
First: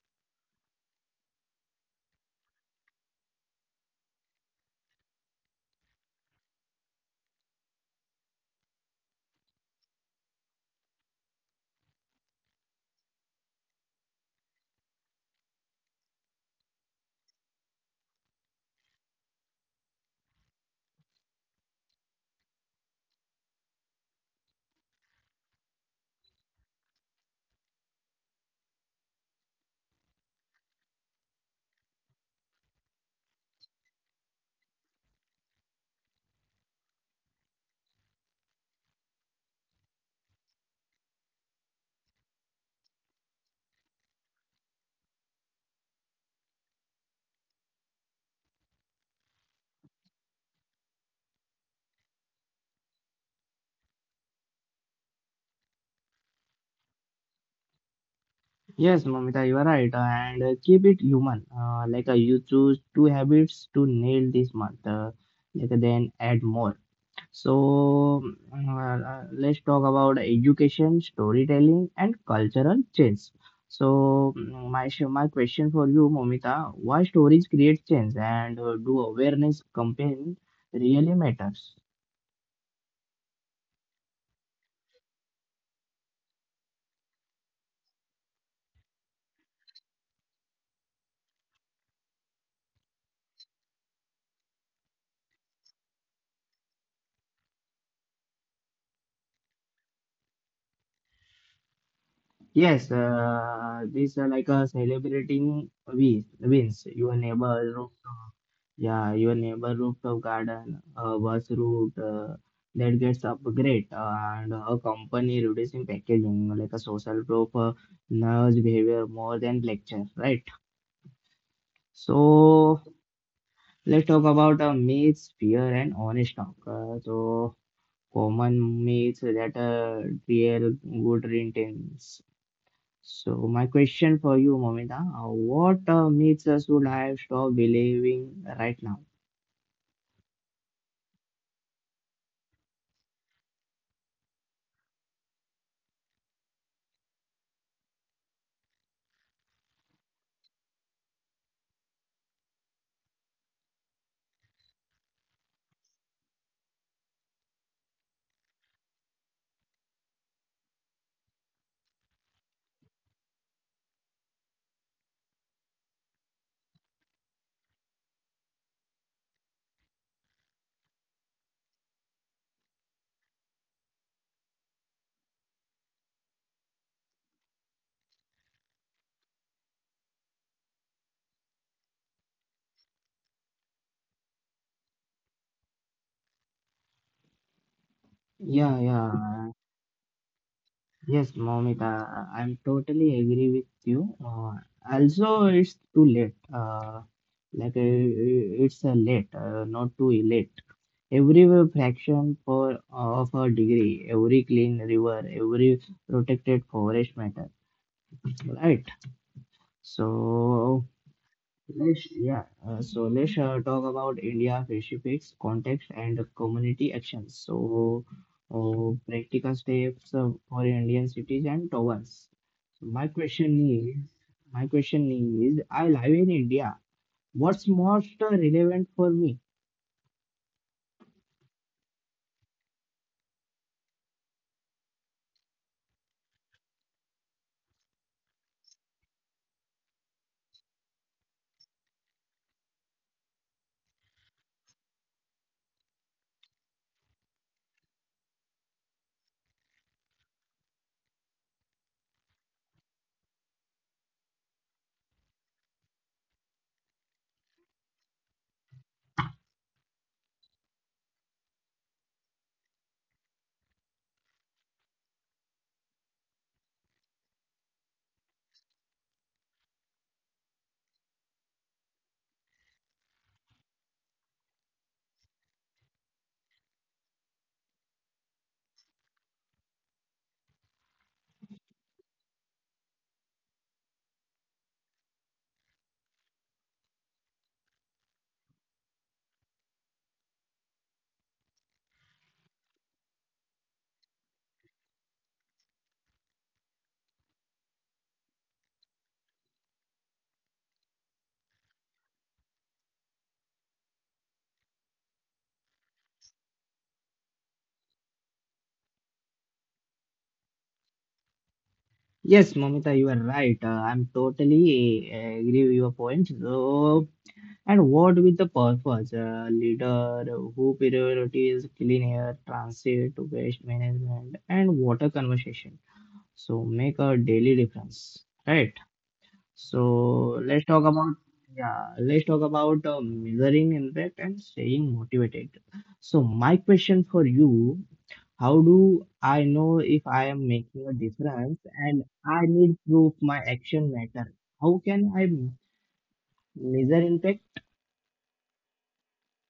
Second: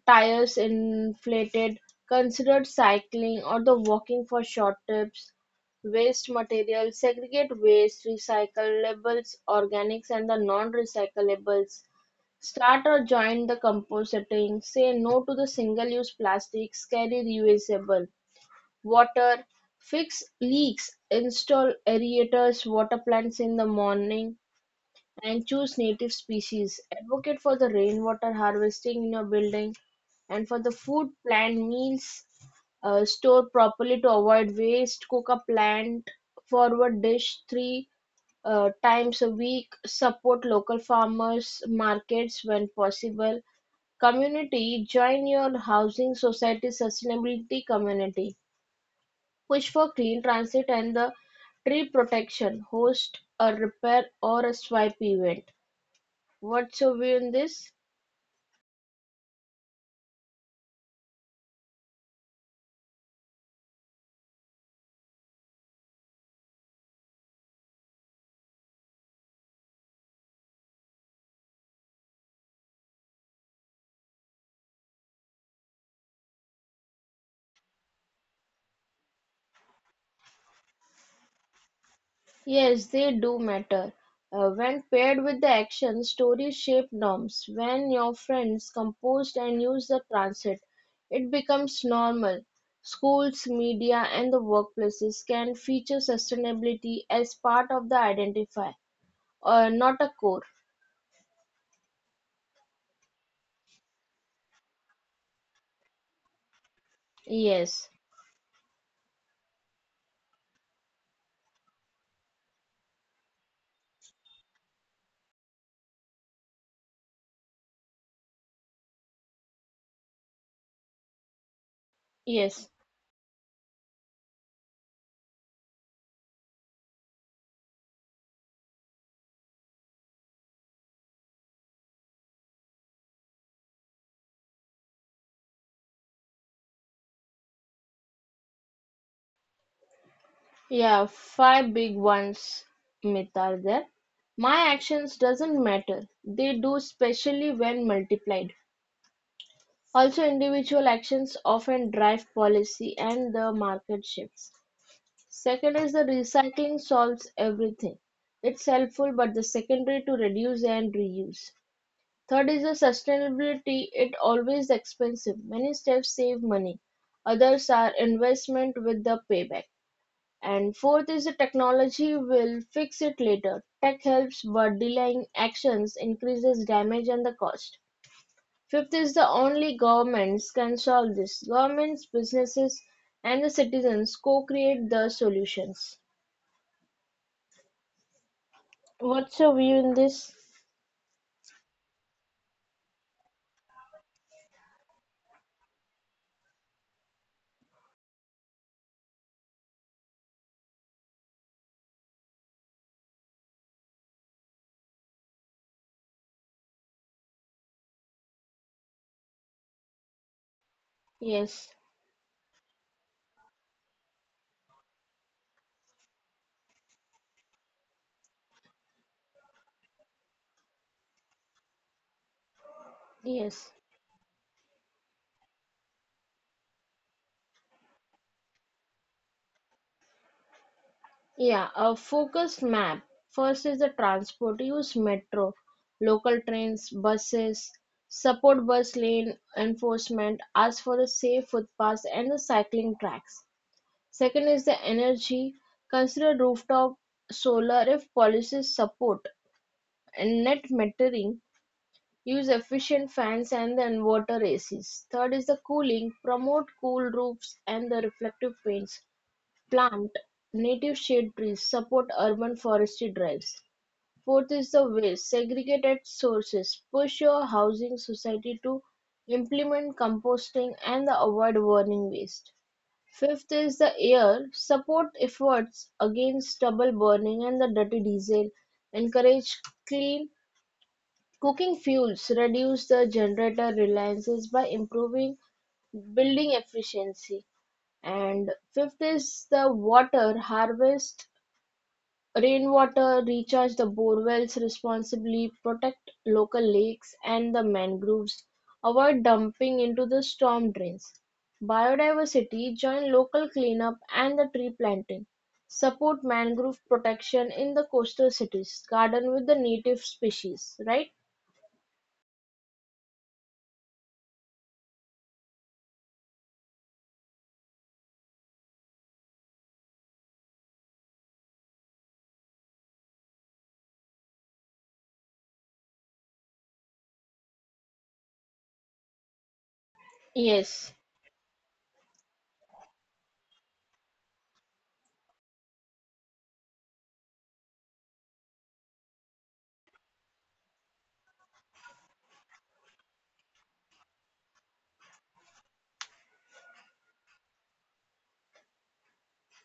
Speaker 2: tires inflated, consider cycling or the walking for short trips, waste material, segregate waste, recyclables, organics and the non-recyclables. Start or join the compositing, say no to the single-use plastics, carry reusable water, fix leaks, install aerators, water plants in the morning, and choose native species. Advocate for the rainwater harvesting in your building and for the food plan meals, store properly to avoid waste, cook a plant forward dish three times a week, support local farmers markets when possible. Community, join your housing society sustainability community. Push for clean transit and the tree protection. Host a repair or a swipe event. What's your view on this?
Speaker 1: Yes, Momita, you are right, and keep it human. Like, you choose two habits to nail this month, then add more. So, let's talk about education, storytelling, and cultural change. So, my question for you, Momita, why stories create change, and do awareness campaign really matters?
Speaker 2: Yes, they do matter. When paired with the action, stories shape norms. When your friends compose and use the transit, it becomes normal. Schools, media, and the workplaces can feature sustainability as part of the identifier. Not a core.
Speaker 1: Yes, these are like, celebrating wins. Your neighbor
Speaker 2: Yes,
Speaker 1: rooftop, yeah, your neighbor rooftop garden, bus route, that gets upgrade, and a company reducing packaging like a social proof, nudge behavior more than lecture, right?
Speaker 2: yes.
Speaker 1: So let's talk about myths, fear, and honest talk. So, common myths that real good intentions. So my question for you, Momita, what makes us would have stopped believing right now?
Speaker 2: Yeah, five big ones, myth are there. My actions doesn't matter. They do especially when multiplied. Also, individual actions often drive policy and the market shifts. Second is the recycling solves everything. It's helpful but the secondary to reduce and reuse. Third is the sustainability, it always expensive. Many steps save money, others are investment with the payback. And fourth is the technology will fix it later. Tech helps but delaying actions increases damage and the cost. Fifth is the only governments can solve this. Governments, businesses and the citizens co-create the solutions.
Speaker 1: Yeah,
Speaker 2: What's your
Speaker 1: yeah.
Speaker 2: view in this?
Speaker 1: Yes, Momita, I'm totally agree with you. Also, it's too late. Like uh, it's a late, not too late. Every fraction for of a degree, every clean river, every protected forest matter, right? So
Speaker 2: Yes.
Speaker 1: let's, yeah, let's talk about India specifics, context, and community actions. So, practical steps for Indian cities and towns. So my
Speaker 2: Yes.
Speaker 1: is, my question is, I live in India. What's most relevant for me?
Speaker 2: Yeah, a focused map. First is the transport. Use metro, local trains, buses, support bus lane enforcement. Ask for the safe footpaths and the cycling tracks. Second is the energy. Consider rooftop solar if policies support and net metering. Use efficient fans and the inverter ACs. Third is the cooling. Promote cool roofs and the reflective paints. Plant native shade trees, support urban forestry drives. Fourth is the waste. Segregated sources. Push your housing society to implement composting and the avoid burning waste. Fifth is the air. Support efforts against stubble burning and the dirty diesel. Encourage clean cooking fuels. Reduce the generator reliances by improving building efficiency. And fifth is the water harvest rainwater, recharge the borewells responsibly, protect local lakes and the mangroves, avoid dumping into the storm drains. Biodiversity, join local cleanup and the tree planting. Support mangrove protection in the coastal cities, garden with the native species, right?
Speaker 1: Yes, Mamita, you are right. I'm totally agree with your point. So, and what with the purpose? A leader who prioritize clean air, transit, waste management, and water conservation. So make a daily difference, right? So let's
Speaker 2: Yes.
Speaker 1: talk about yeah, let's talk about measuring impact and staying motivated. So my question for you: how do I know if I am making a difference, and I need proof my action matter? How can I measure impact?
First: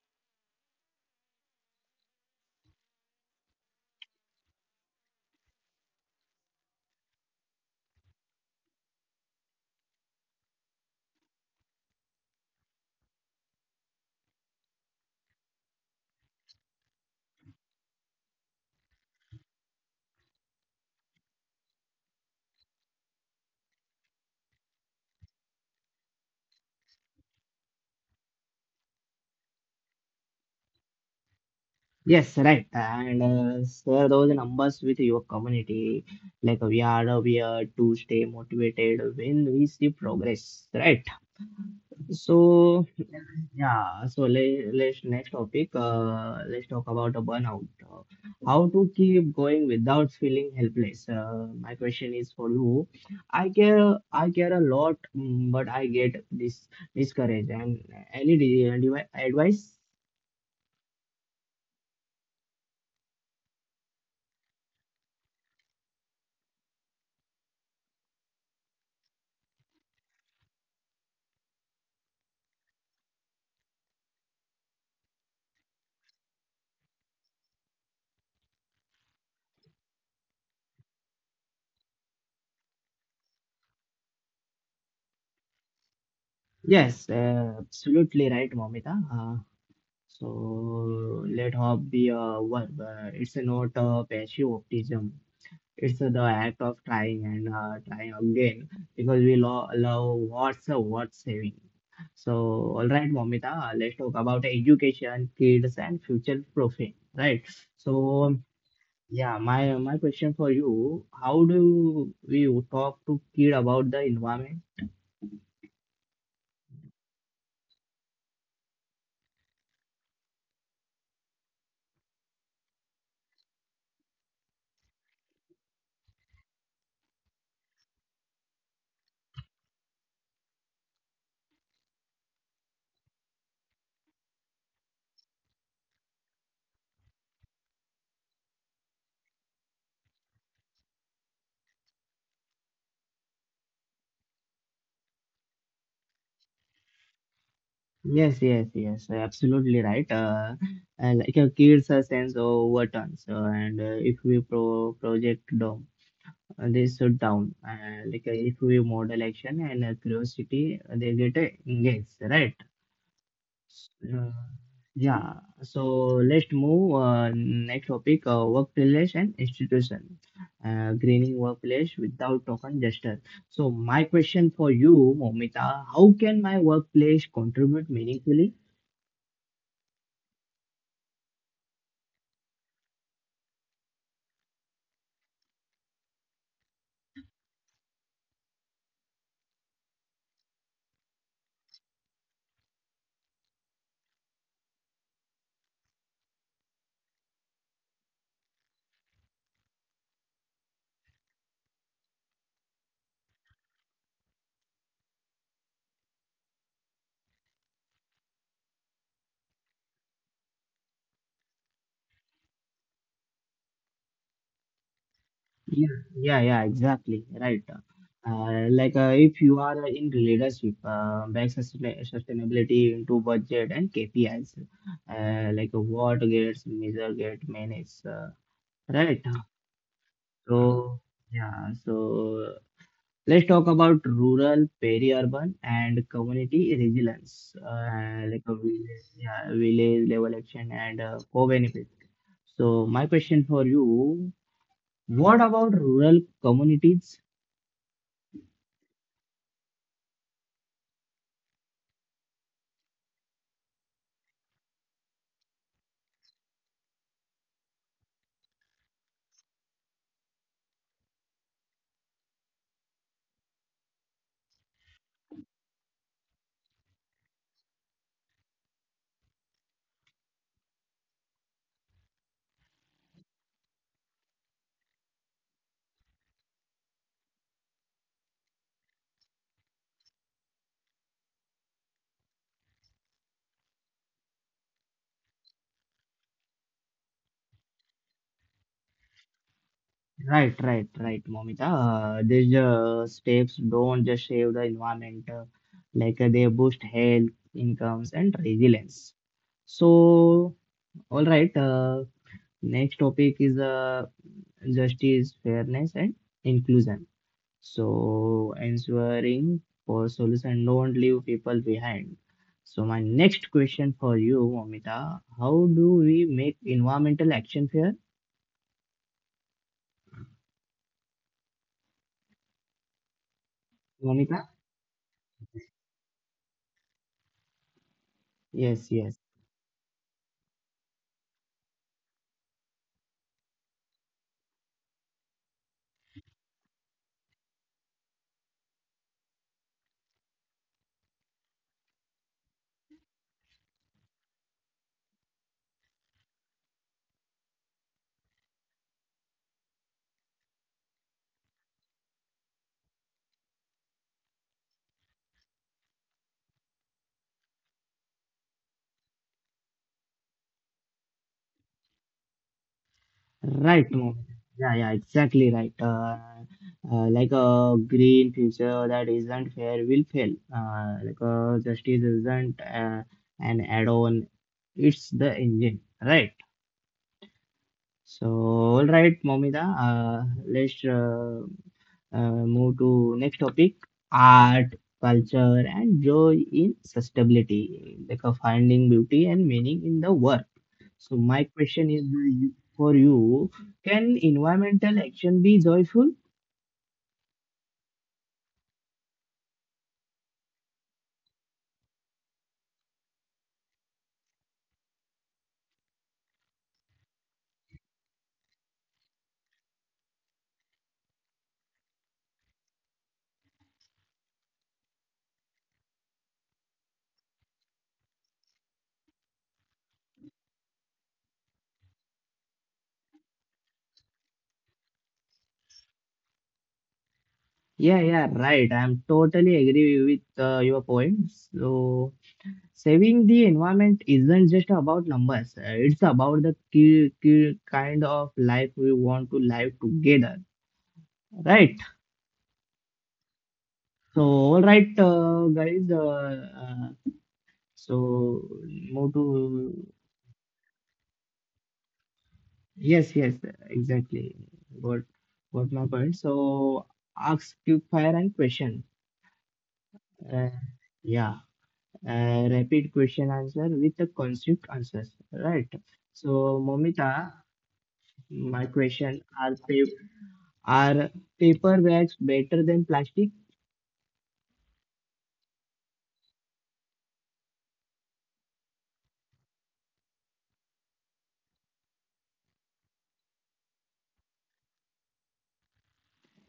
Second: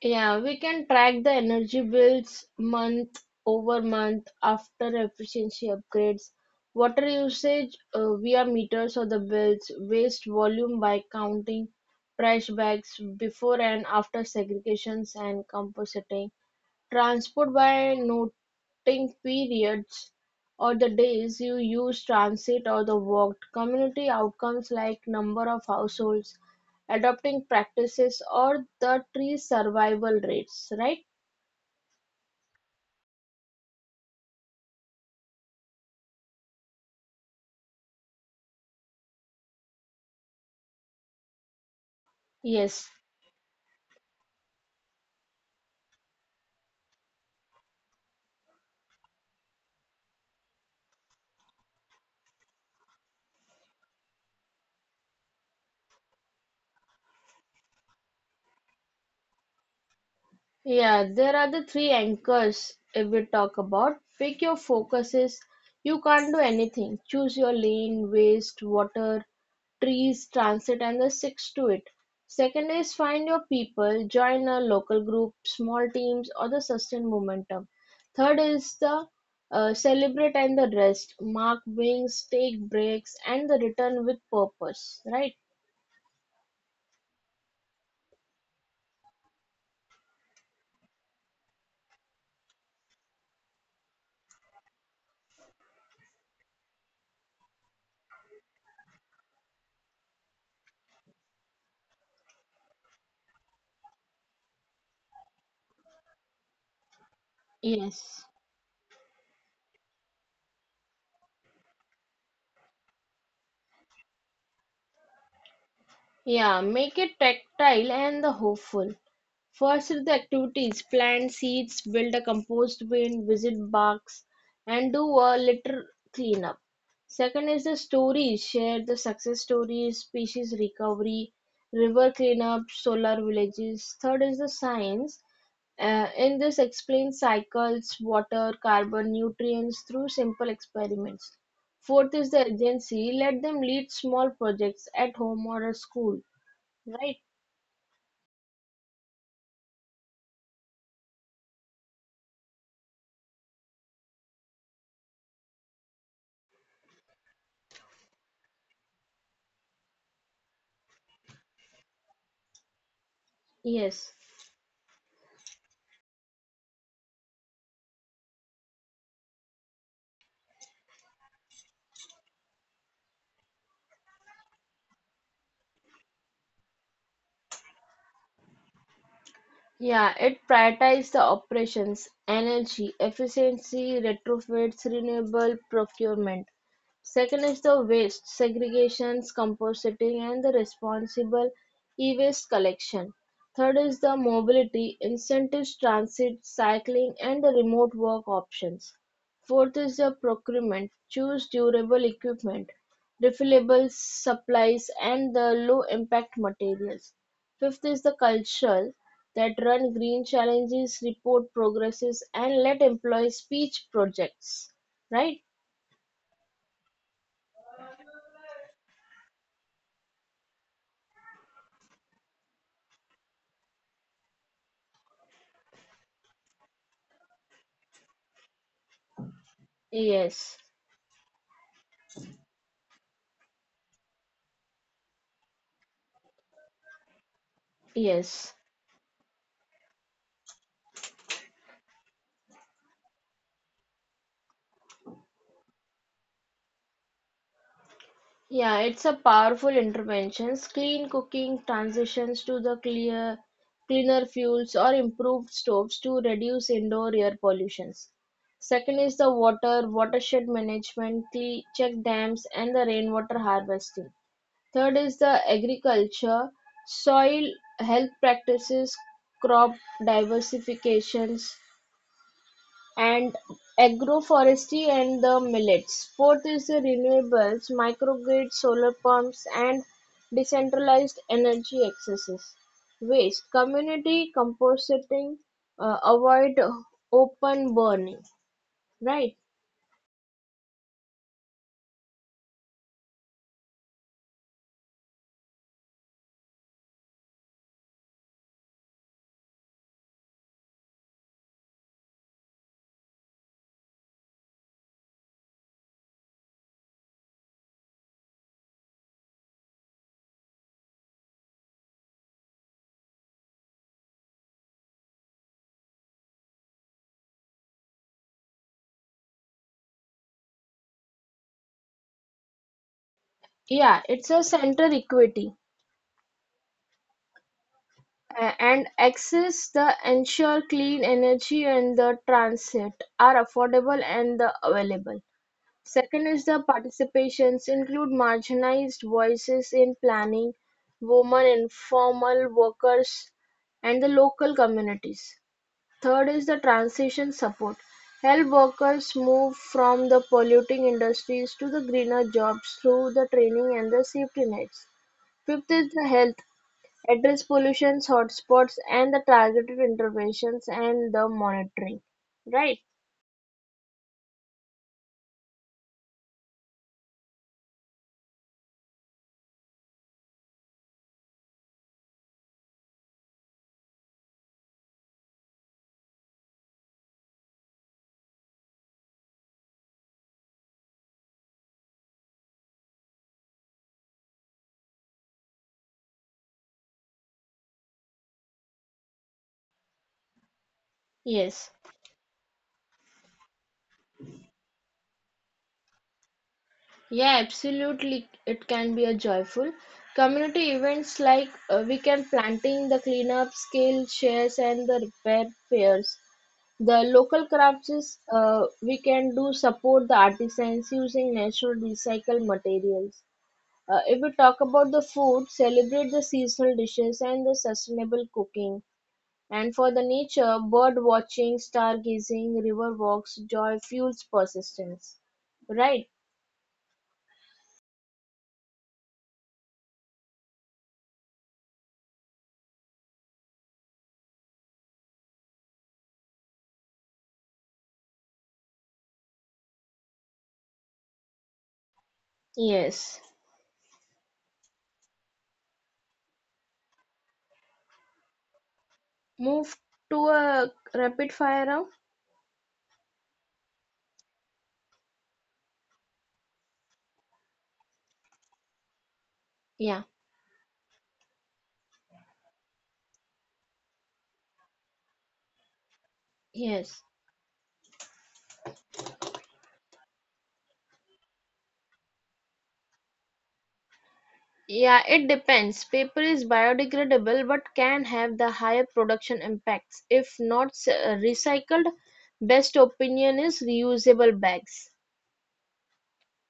Speaker 2: Yeah, we can track the energy bills month over month after efficiency upgrades. Water usage via meters or the bills, waste volume by counting trash bags before and after segregations and compositing. Transport by noting periods or the days you use transit or the walked, community outcomes like number of households adopting practices or the tree survival rates, right?
Speaker 1: Yes, right. And share those numbers with your community. Like, we are to stay motivated when we see progress, right? So
Speaker 2: Yes.
Speaker 1: yeah. So let's next topic. Let's talk about a burnout. How to keep going without feeling helpless? My question is for you. I care. I care a lot, mm, but I get this discouraged. And any advice?
Speaker 2: Yeah, there are the three anchors if we talk about. Pick your focuses. You can't do anything. Choose your lane, waste, water, trees, transit, and the six to it. Second is find your people, join a local group, small teams, or the sustained momentum. Third is the celebrate and the rest, mark wings, take breaks, and the return with purpose, right?
Speaker 1: Yes, absolutely right, Momita. So let hope be a verb. It's not a passive optimism. It's the act of trying and trying again because we lo love what's saving. So all right, Momita, let's talk about education, kids, and future profit. Right. So
Speaker 2: Yes.
Speaker 1: yeah, my question for you: how do we talk to kid about the environment?
Speaker 2: Yeah, make it tactile and the hopeful. First, are the activities: plant seeds, build a compost bin, visit parks, and do a litter cleanup. Second is the stories. Share the success stories, species recovery, river cleanup, solar villages. Third is the science. In this, explain cycles, water, carbon, nutrients through simple experiments. Fourth is the agency. Let them lead small projects at home or at school. Right?
Speaker 1: Yes, yes, yes, absolutely right. Like, kids a sense of what so, and if we project down, they shut down. Like, if we model action and curiosity, they get engaged, right?
Speaker 2: Yes.
Speaker 1: Uh, yeah. So let's move next topic: workplace and institution. Greening workplace without token gesture. So my question for you, Momita, how can my workplace contribute meaningfully?
Speaker 2: Yeah, it prioritizes the operations, energy efficiency, retrofits, renewable procurement. Second is the waste segregations, compositing, and the responsible e-waste collection. Third is the mobility, incentives, transit, cycling, and the remote work options. Fourth is the procurement, choose durable equipment, refillable supplies, and the low impact materials. Fifth is the cultural that run green challenges, report progresses, and let employees pitch projects. Right?
Speaker 1: Yeah, yeah, Exactly. Right. Like, if you are in leadership, back sustain- sustainability into budget and KPIs, like, what gets measured, get managed, right?
Speaker 2: Yes.
Speaker 1: So yeah, so let's talk about rural, peri-urban, and community resilience, like
Speaker 2: Yes.
Speaker 1: a village, yeah, village level action and co-benefit. So my question for you, what about rural communities?
Speaker 2: Yeah, it's a powerful interventions. Clean cooking transitions to the clear cleaner fuels or improved stoves to reduce indoor air pollutions. Second is the water watershed management, check dams and the rainwater harvesting. Third is the agriculture, soil health practices, crop diversifications and agroforestry and the millets. Fourth is the renewables, microgrids, solar pumps and decentralized energy accesses. Waste, community composting, avoid open burning. Right?
Speaker 1: Right, right, right, Momita. These steps don't just save the environment, they boost health, incomes, and resilience. So, all right, next topic is justice, fairness, and inclusion. So, ensuring for solution don't leave people behind. So, my next question for you, Momita, how do we make environmental action fair?
Speaker 2: Yeah, it's
Speaker 1: Momita?
Speaker 2: a center equity. uh,
Speaker 1: Yes,
Speaker 2: and
Speaker 1: yes.
Speaker 2: access the ensure clean energy and the transit are affordable and the available. Second is the participations include marginalized voices in planning, women informal workers, and the local communities. Third is the transition support. Help workers move from the polluting industries to the greener jobs through the training and the safety nets. Fifth is the health. Address pollution hotspots and the targeted interventions and the monitoring. Right?
Speaker 1: Right, Mo. Yeah, yeah, exactly right. Like, a green future that isn't fair will fail. Like, justice isn't an add-on; it's the engine. Right. So, all right, Momida. Let's Move to next topic: art, culture, and joy in sustainability. Like, finding beauty and meaning in the work. So my
Speaker 2: Yes,
Speaker 1: question is for you, can environmental action be joyful?
Speaker 2: yeah, absolutely. It can be a joyful community events like we can planting, the cleanup, scale shares, and the repair fairs. The local crafts is, we can do support the artisans using natural recycled materials. If we talk about the food, celebrate the seasonal dishes and the sustainable cooking. And for the nature, bird-watching, stargazing, river walks, joy fuels persistence. Right?
Speaker 1: Yeah, yeah, right. I'm totally agree with your point. So saving the environment isn't just about numbers. It's about the ki ki kind of life we want to live together, right?
Speaker 2: Yes.
Speaker 1: So all right, guys. So move to
Speaker 2: Move to a rapid fire round?
Speaker 1: yes, yes, exactly. What what my point. So ask quick fire and question.
Speaker 2: Yeah.
Speaker 1: Uh, yeah, rapid question answer with the concept answers. Right. So
Speaker 2: Yes.
Speaker 1: Momita, my are paper bags better than plastic?
Speaker 2: Yeah, it depends. Paper is biodegradable but can have the higher production impacts if not recycled. Best opinion is reusable bags.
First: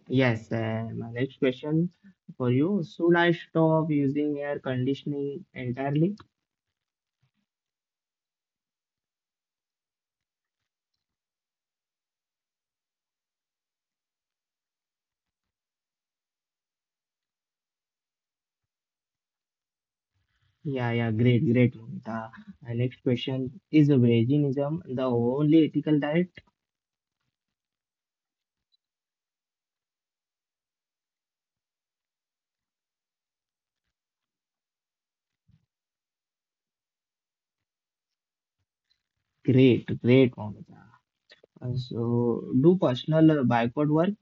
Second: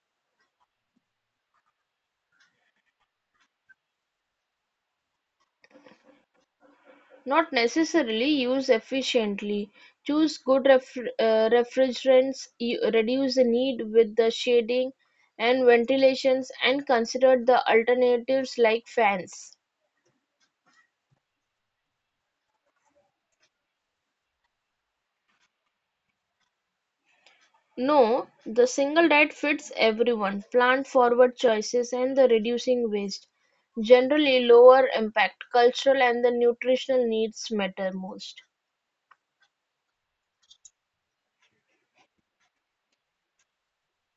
Speaker 1: Yes. My next question for you. Should I stop using air conditioning entirely?
Speaker 2: Not necessarily use efficiently. Choose good refrigerants, reduce the need with the shading and ventilations, and consider the alternatives like fans.
Speaker 1: Yeah, yeah, great, Momita. Next question is veganism the only ethical diet?
Speaker 2: No, the single diet fits everyone. Plant forward choices and the reducing waste. Generally, lower impact, cultural and the nutritional needs matter most.
Speaker 1: Great, Momita. So, do personal backward work?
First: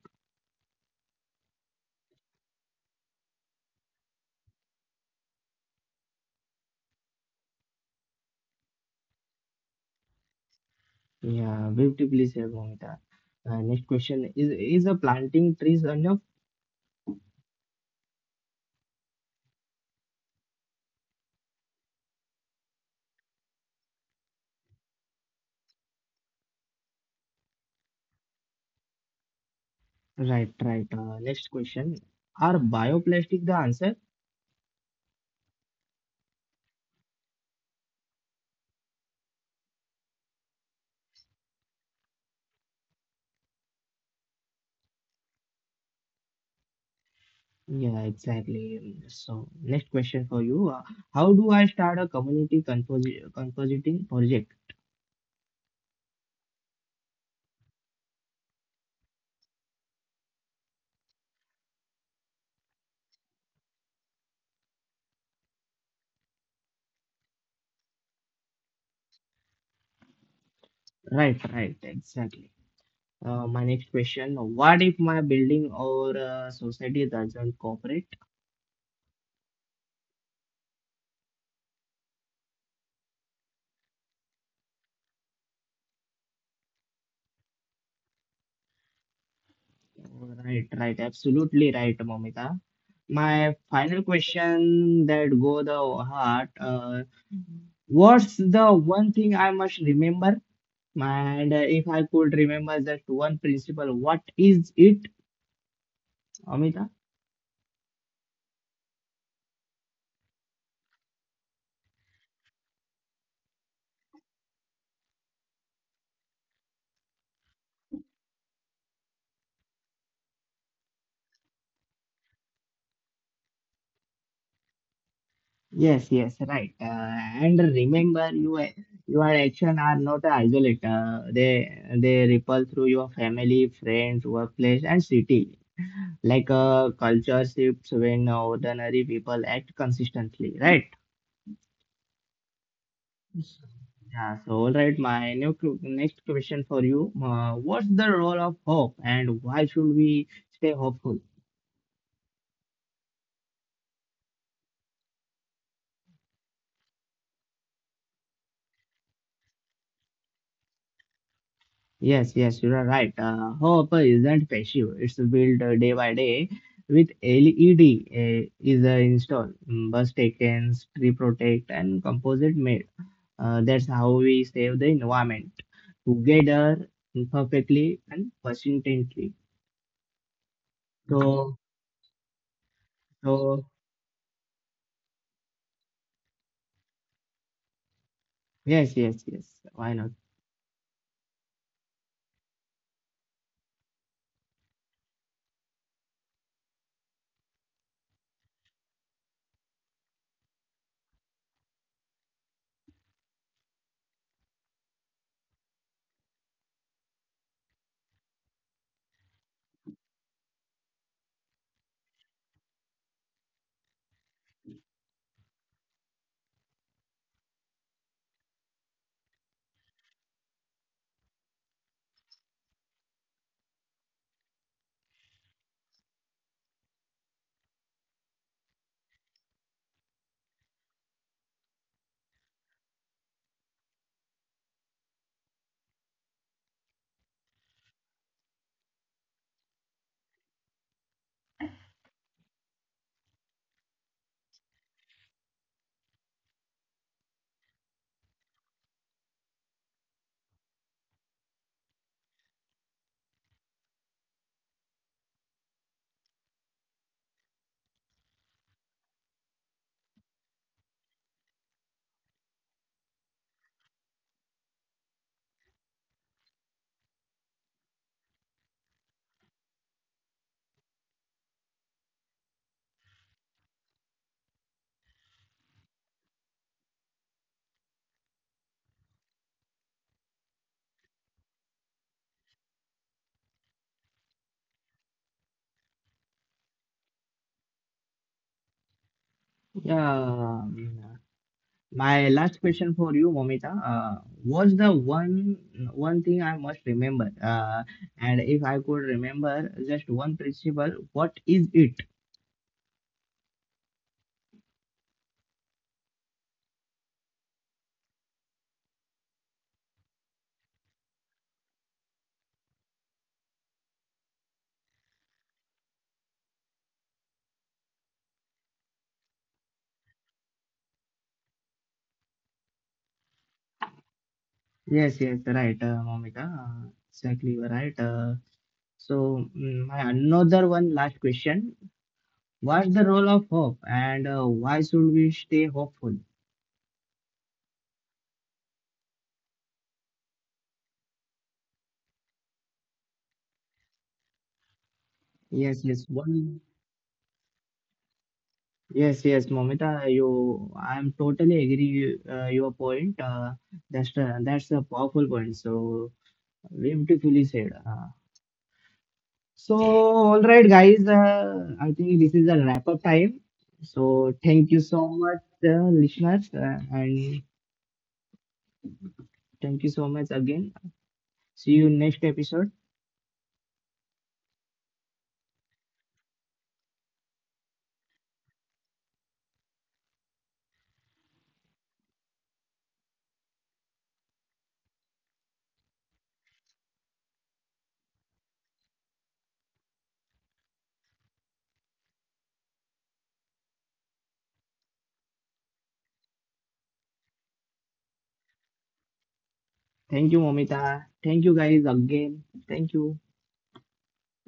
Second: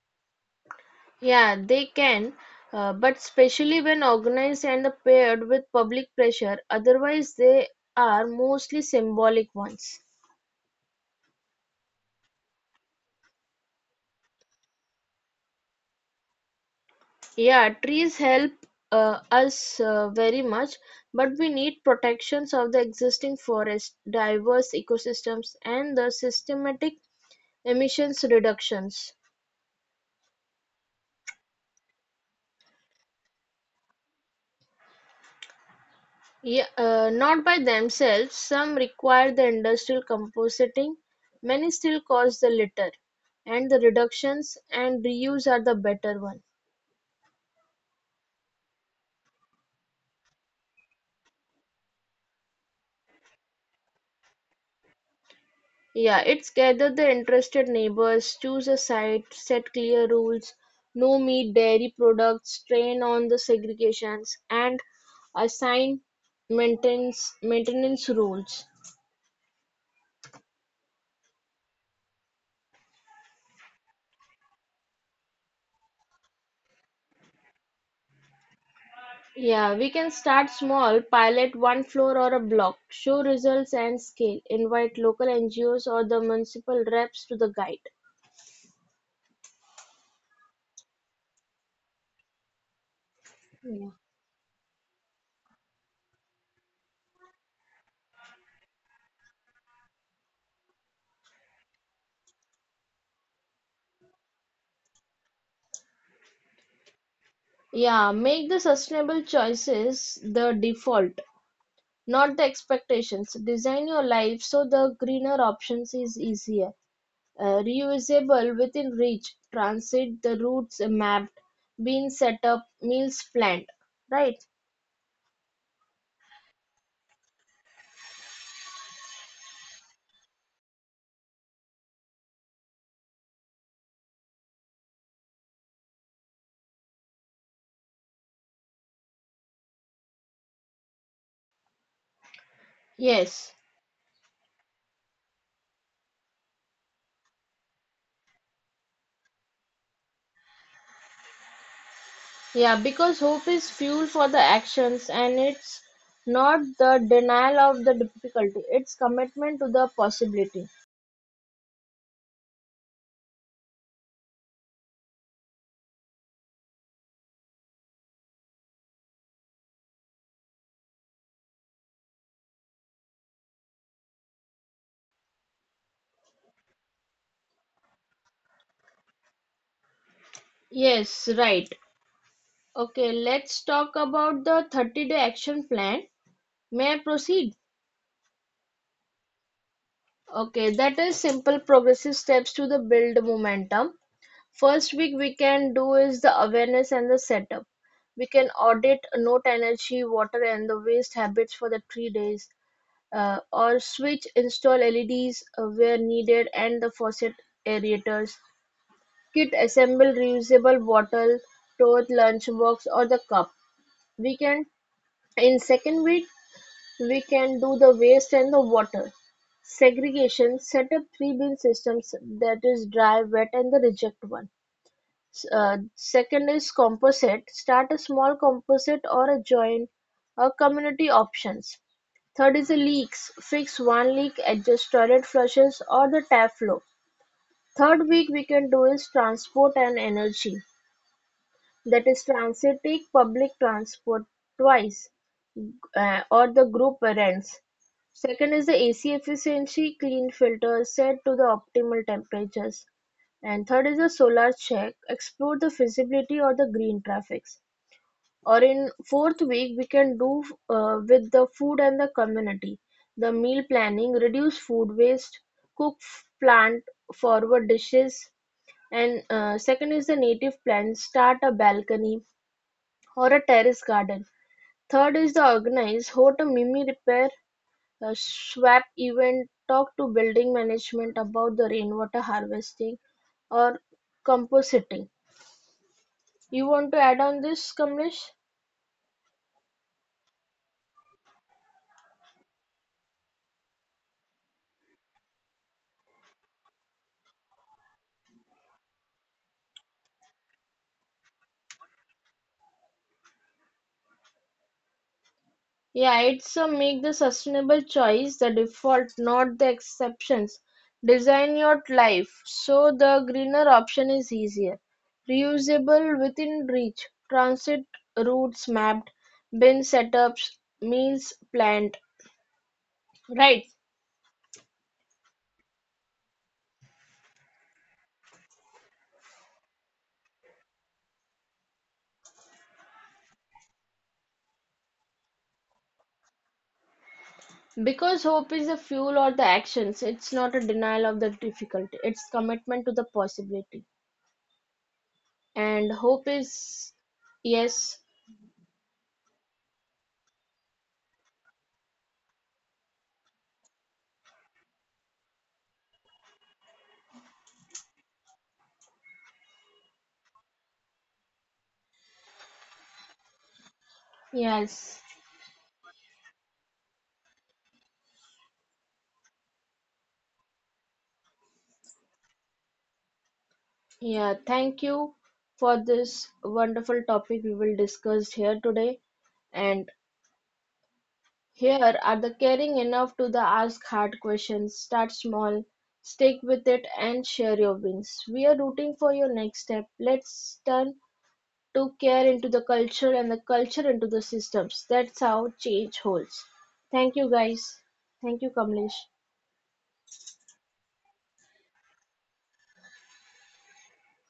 Speaker 2: Yeah, they can, but especially when organized and paired with public pressure, otherwise, they are mostly symbolic ones.
Speaker 1: Yeah, beautifully said, Momita. Next question is planting trees enough?
Speaker 2: Yeah, trees help us very much, but we need protections of the existing forest, diverse ecosystems, and the systematic emissions reductions.
Speaker 1: Right, right. Next question are bioplastic the answer?
Speaker 2: Yeah, not by themselves, some require the industrial compositing, many still cause the litter, and the reductions and reuse are the better one.
Speaker 1: Yeah, exactly. So, next question for you: How do I start a community compositing project?
Speaker 2: Yeah, it's gather the interested neighbors, choose a site, set clear rules, no meat, dairy products, train on the segregations, and assign maintenance rules.
Speaker 1: Right, right, exactly. My next question: what if my building or society doesn't cooperate?
Speaker 2: Yeah, we can start small, pilot one floor or a block, show results and scale, invite local NGOs or the municipal reps to the guide.
Speaker 1: Right, right, absolutely right, Momita. My final question that go the heart. What's the one thing I must remember? And if I could remember just one principle, what is it, Amita?
Speaker 2: Yeah, make the sustainable choices the default, not the expectations. Design your life so the greener options is easier, reusable within reach, transit the routes mapped, bean set up, meals planned. Right?
Speaker 1: Yes, yes, right. And remember, your action are not isolated. They ripple through your family, friends, workplace, and city. Like, a culture shifts when ordinary people act consistently, right?
Speaker 2: Yes.
Speaker 1: Yeah, so all right, my new next question for you. What's the role of hope, and why should we stay hopeful?
Speaker 2: Yeah, because hope is fuel for the actions and it's not the denial of the difficulty, it's commitment to the possibility.
Speaker 1: Yes, yes, you are right. Hope isn't passive. It's built day by day with LED, is installed, mm, bus taken, tree protect, and composite made. That's how we save the environment together, perfectly, and persistently.
Speaker 2: Yes,
Speaker 1: So,
Speaker 2: right. Okay, let's
Speaker 1: so
Speaker 2: talk about the 30-day action plan. May I proceed?
Speaker 1: yes, yes, yes. Why not?
Speaker 2: Okay, that is simple progressive steps to the build momentum. First week we can do is the awareness and the setup. We can audit note energy, water, and the waste habits for the 3 days. Or switch install LEDs where needed and the faucet aerators. Kit assemble reusable bottle, tote, lunchbox or the cup. We can in second bit we can do the waste and the water. Segregation set up three bin systems that is dry, wet and the reject one. Second is composite: start a small composite or a join a community options. Third is the leaks: fix one leak, adjust toilet flushes or the tap flow. Third week we can do is transport and energy. That is transit take public transport twice or the group rents. Second is the AC efficiency, clean filters set to the optimal temperatures. And third is the solar check, explore the feasibility or the green traffics. Or in fourth week, we can do with the food and the community, the meal planning, reduce food waste, plant forward dishes, and second is the native plant, start a balcony, or a terrace garden. Third is the organize host a Mimi Repair a SWAP event. Talk to building management about the rainwater harvesting or composting. You want to add on this, Kamlesh?
Speaker 1: Yeah. My last question for you, Momita, was the one thing I must remember, and if I could remember just one principle, what is it?
Speaker 2: Yeah, it's a make the sustainable choice the default, not the exceptions. Design your life so the greener option is easier. Reusable within reach, transit routes mapped, bin setups, meals planned, right.
Speaker 1: Yes, yes, right, Momita, exactly you are right. My another one last question: what's the role of hope, and why should we stay hopeful?
Speaker 2: Because hope is the fuel or the actions. It's not a denial of the difficulty. It's commitment to the possibility.
Speaker 1: Yes,
Speaker 2: And
Speaker 1: yes,
Speaker 2: hope
Speaker 1: one.
Speaker 2: is yes,
Speaker 1: Yes, yes, Momita, you. I'm totally agree your point. That's a powerful point. So. Beautifully said. So, all right, guys. I think this is a wrap up time. So, thank you
Speaker 2: yes.
Speaker 1: so much, listeners, and thank you so much again. See you next episode.
Speaker 2: Yeah, thank you for this wonderful topic we will discuss here today. And here are the caring enough to the ask hard questions. Start small, stick with it and share your wins. We are rooting for your next step. Let's turn took care into the culture and the culture into the systems. That's how change holds. Thank you, guys. Thank you, Kamlesh.
Speaker 1: Thank you, Momita. Thank you, guys, again. Thank you.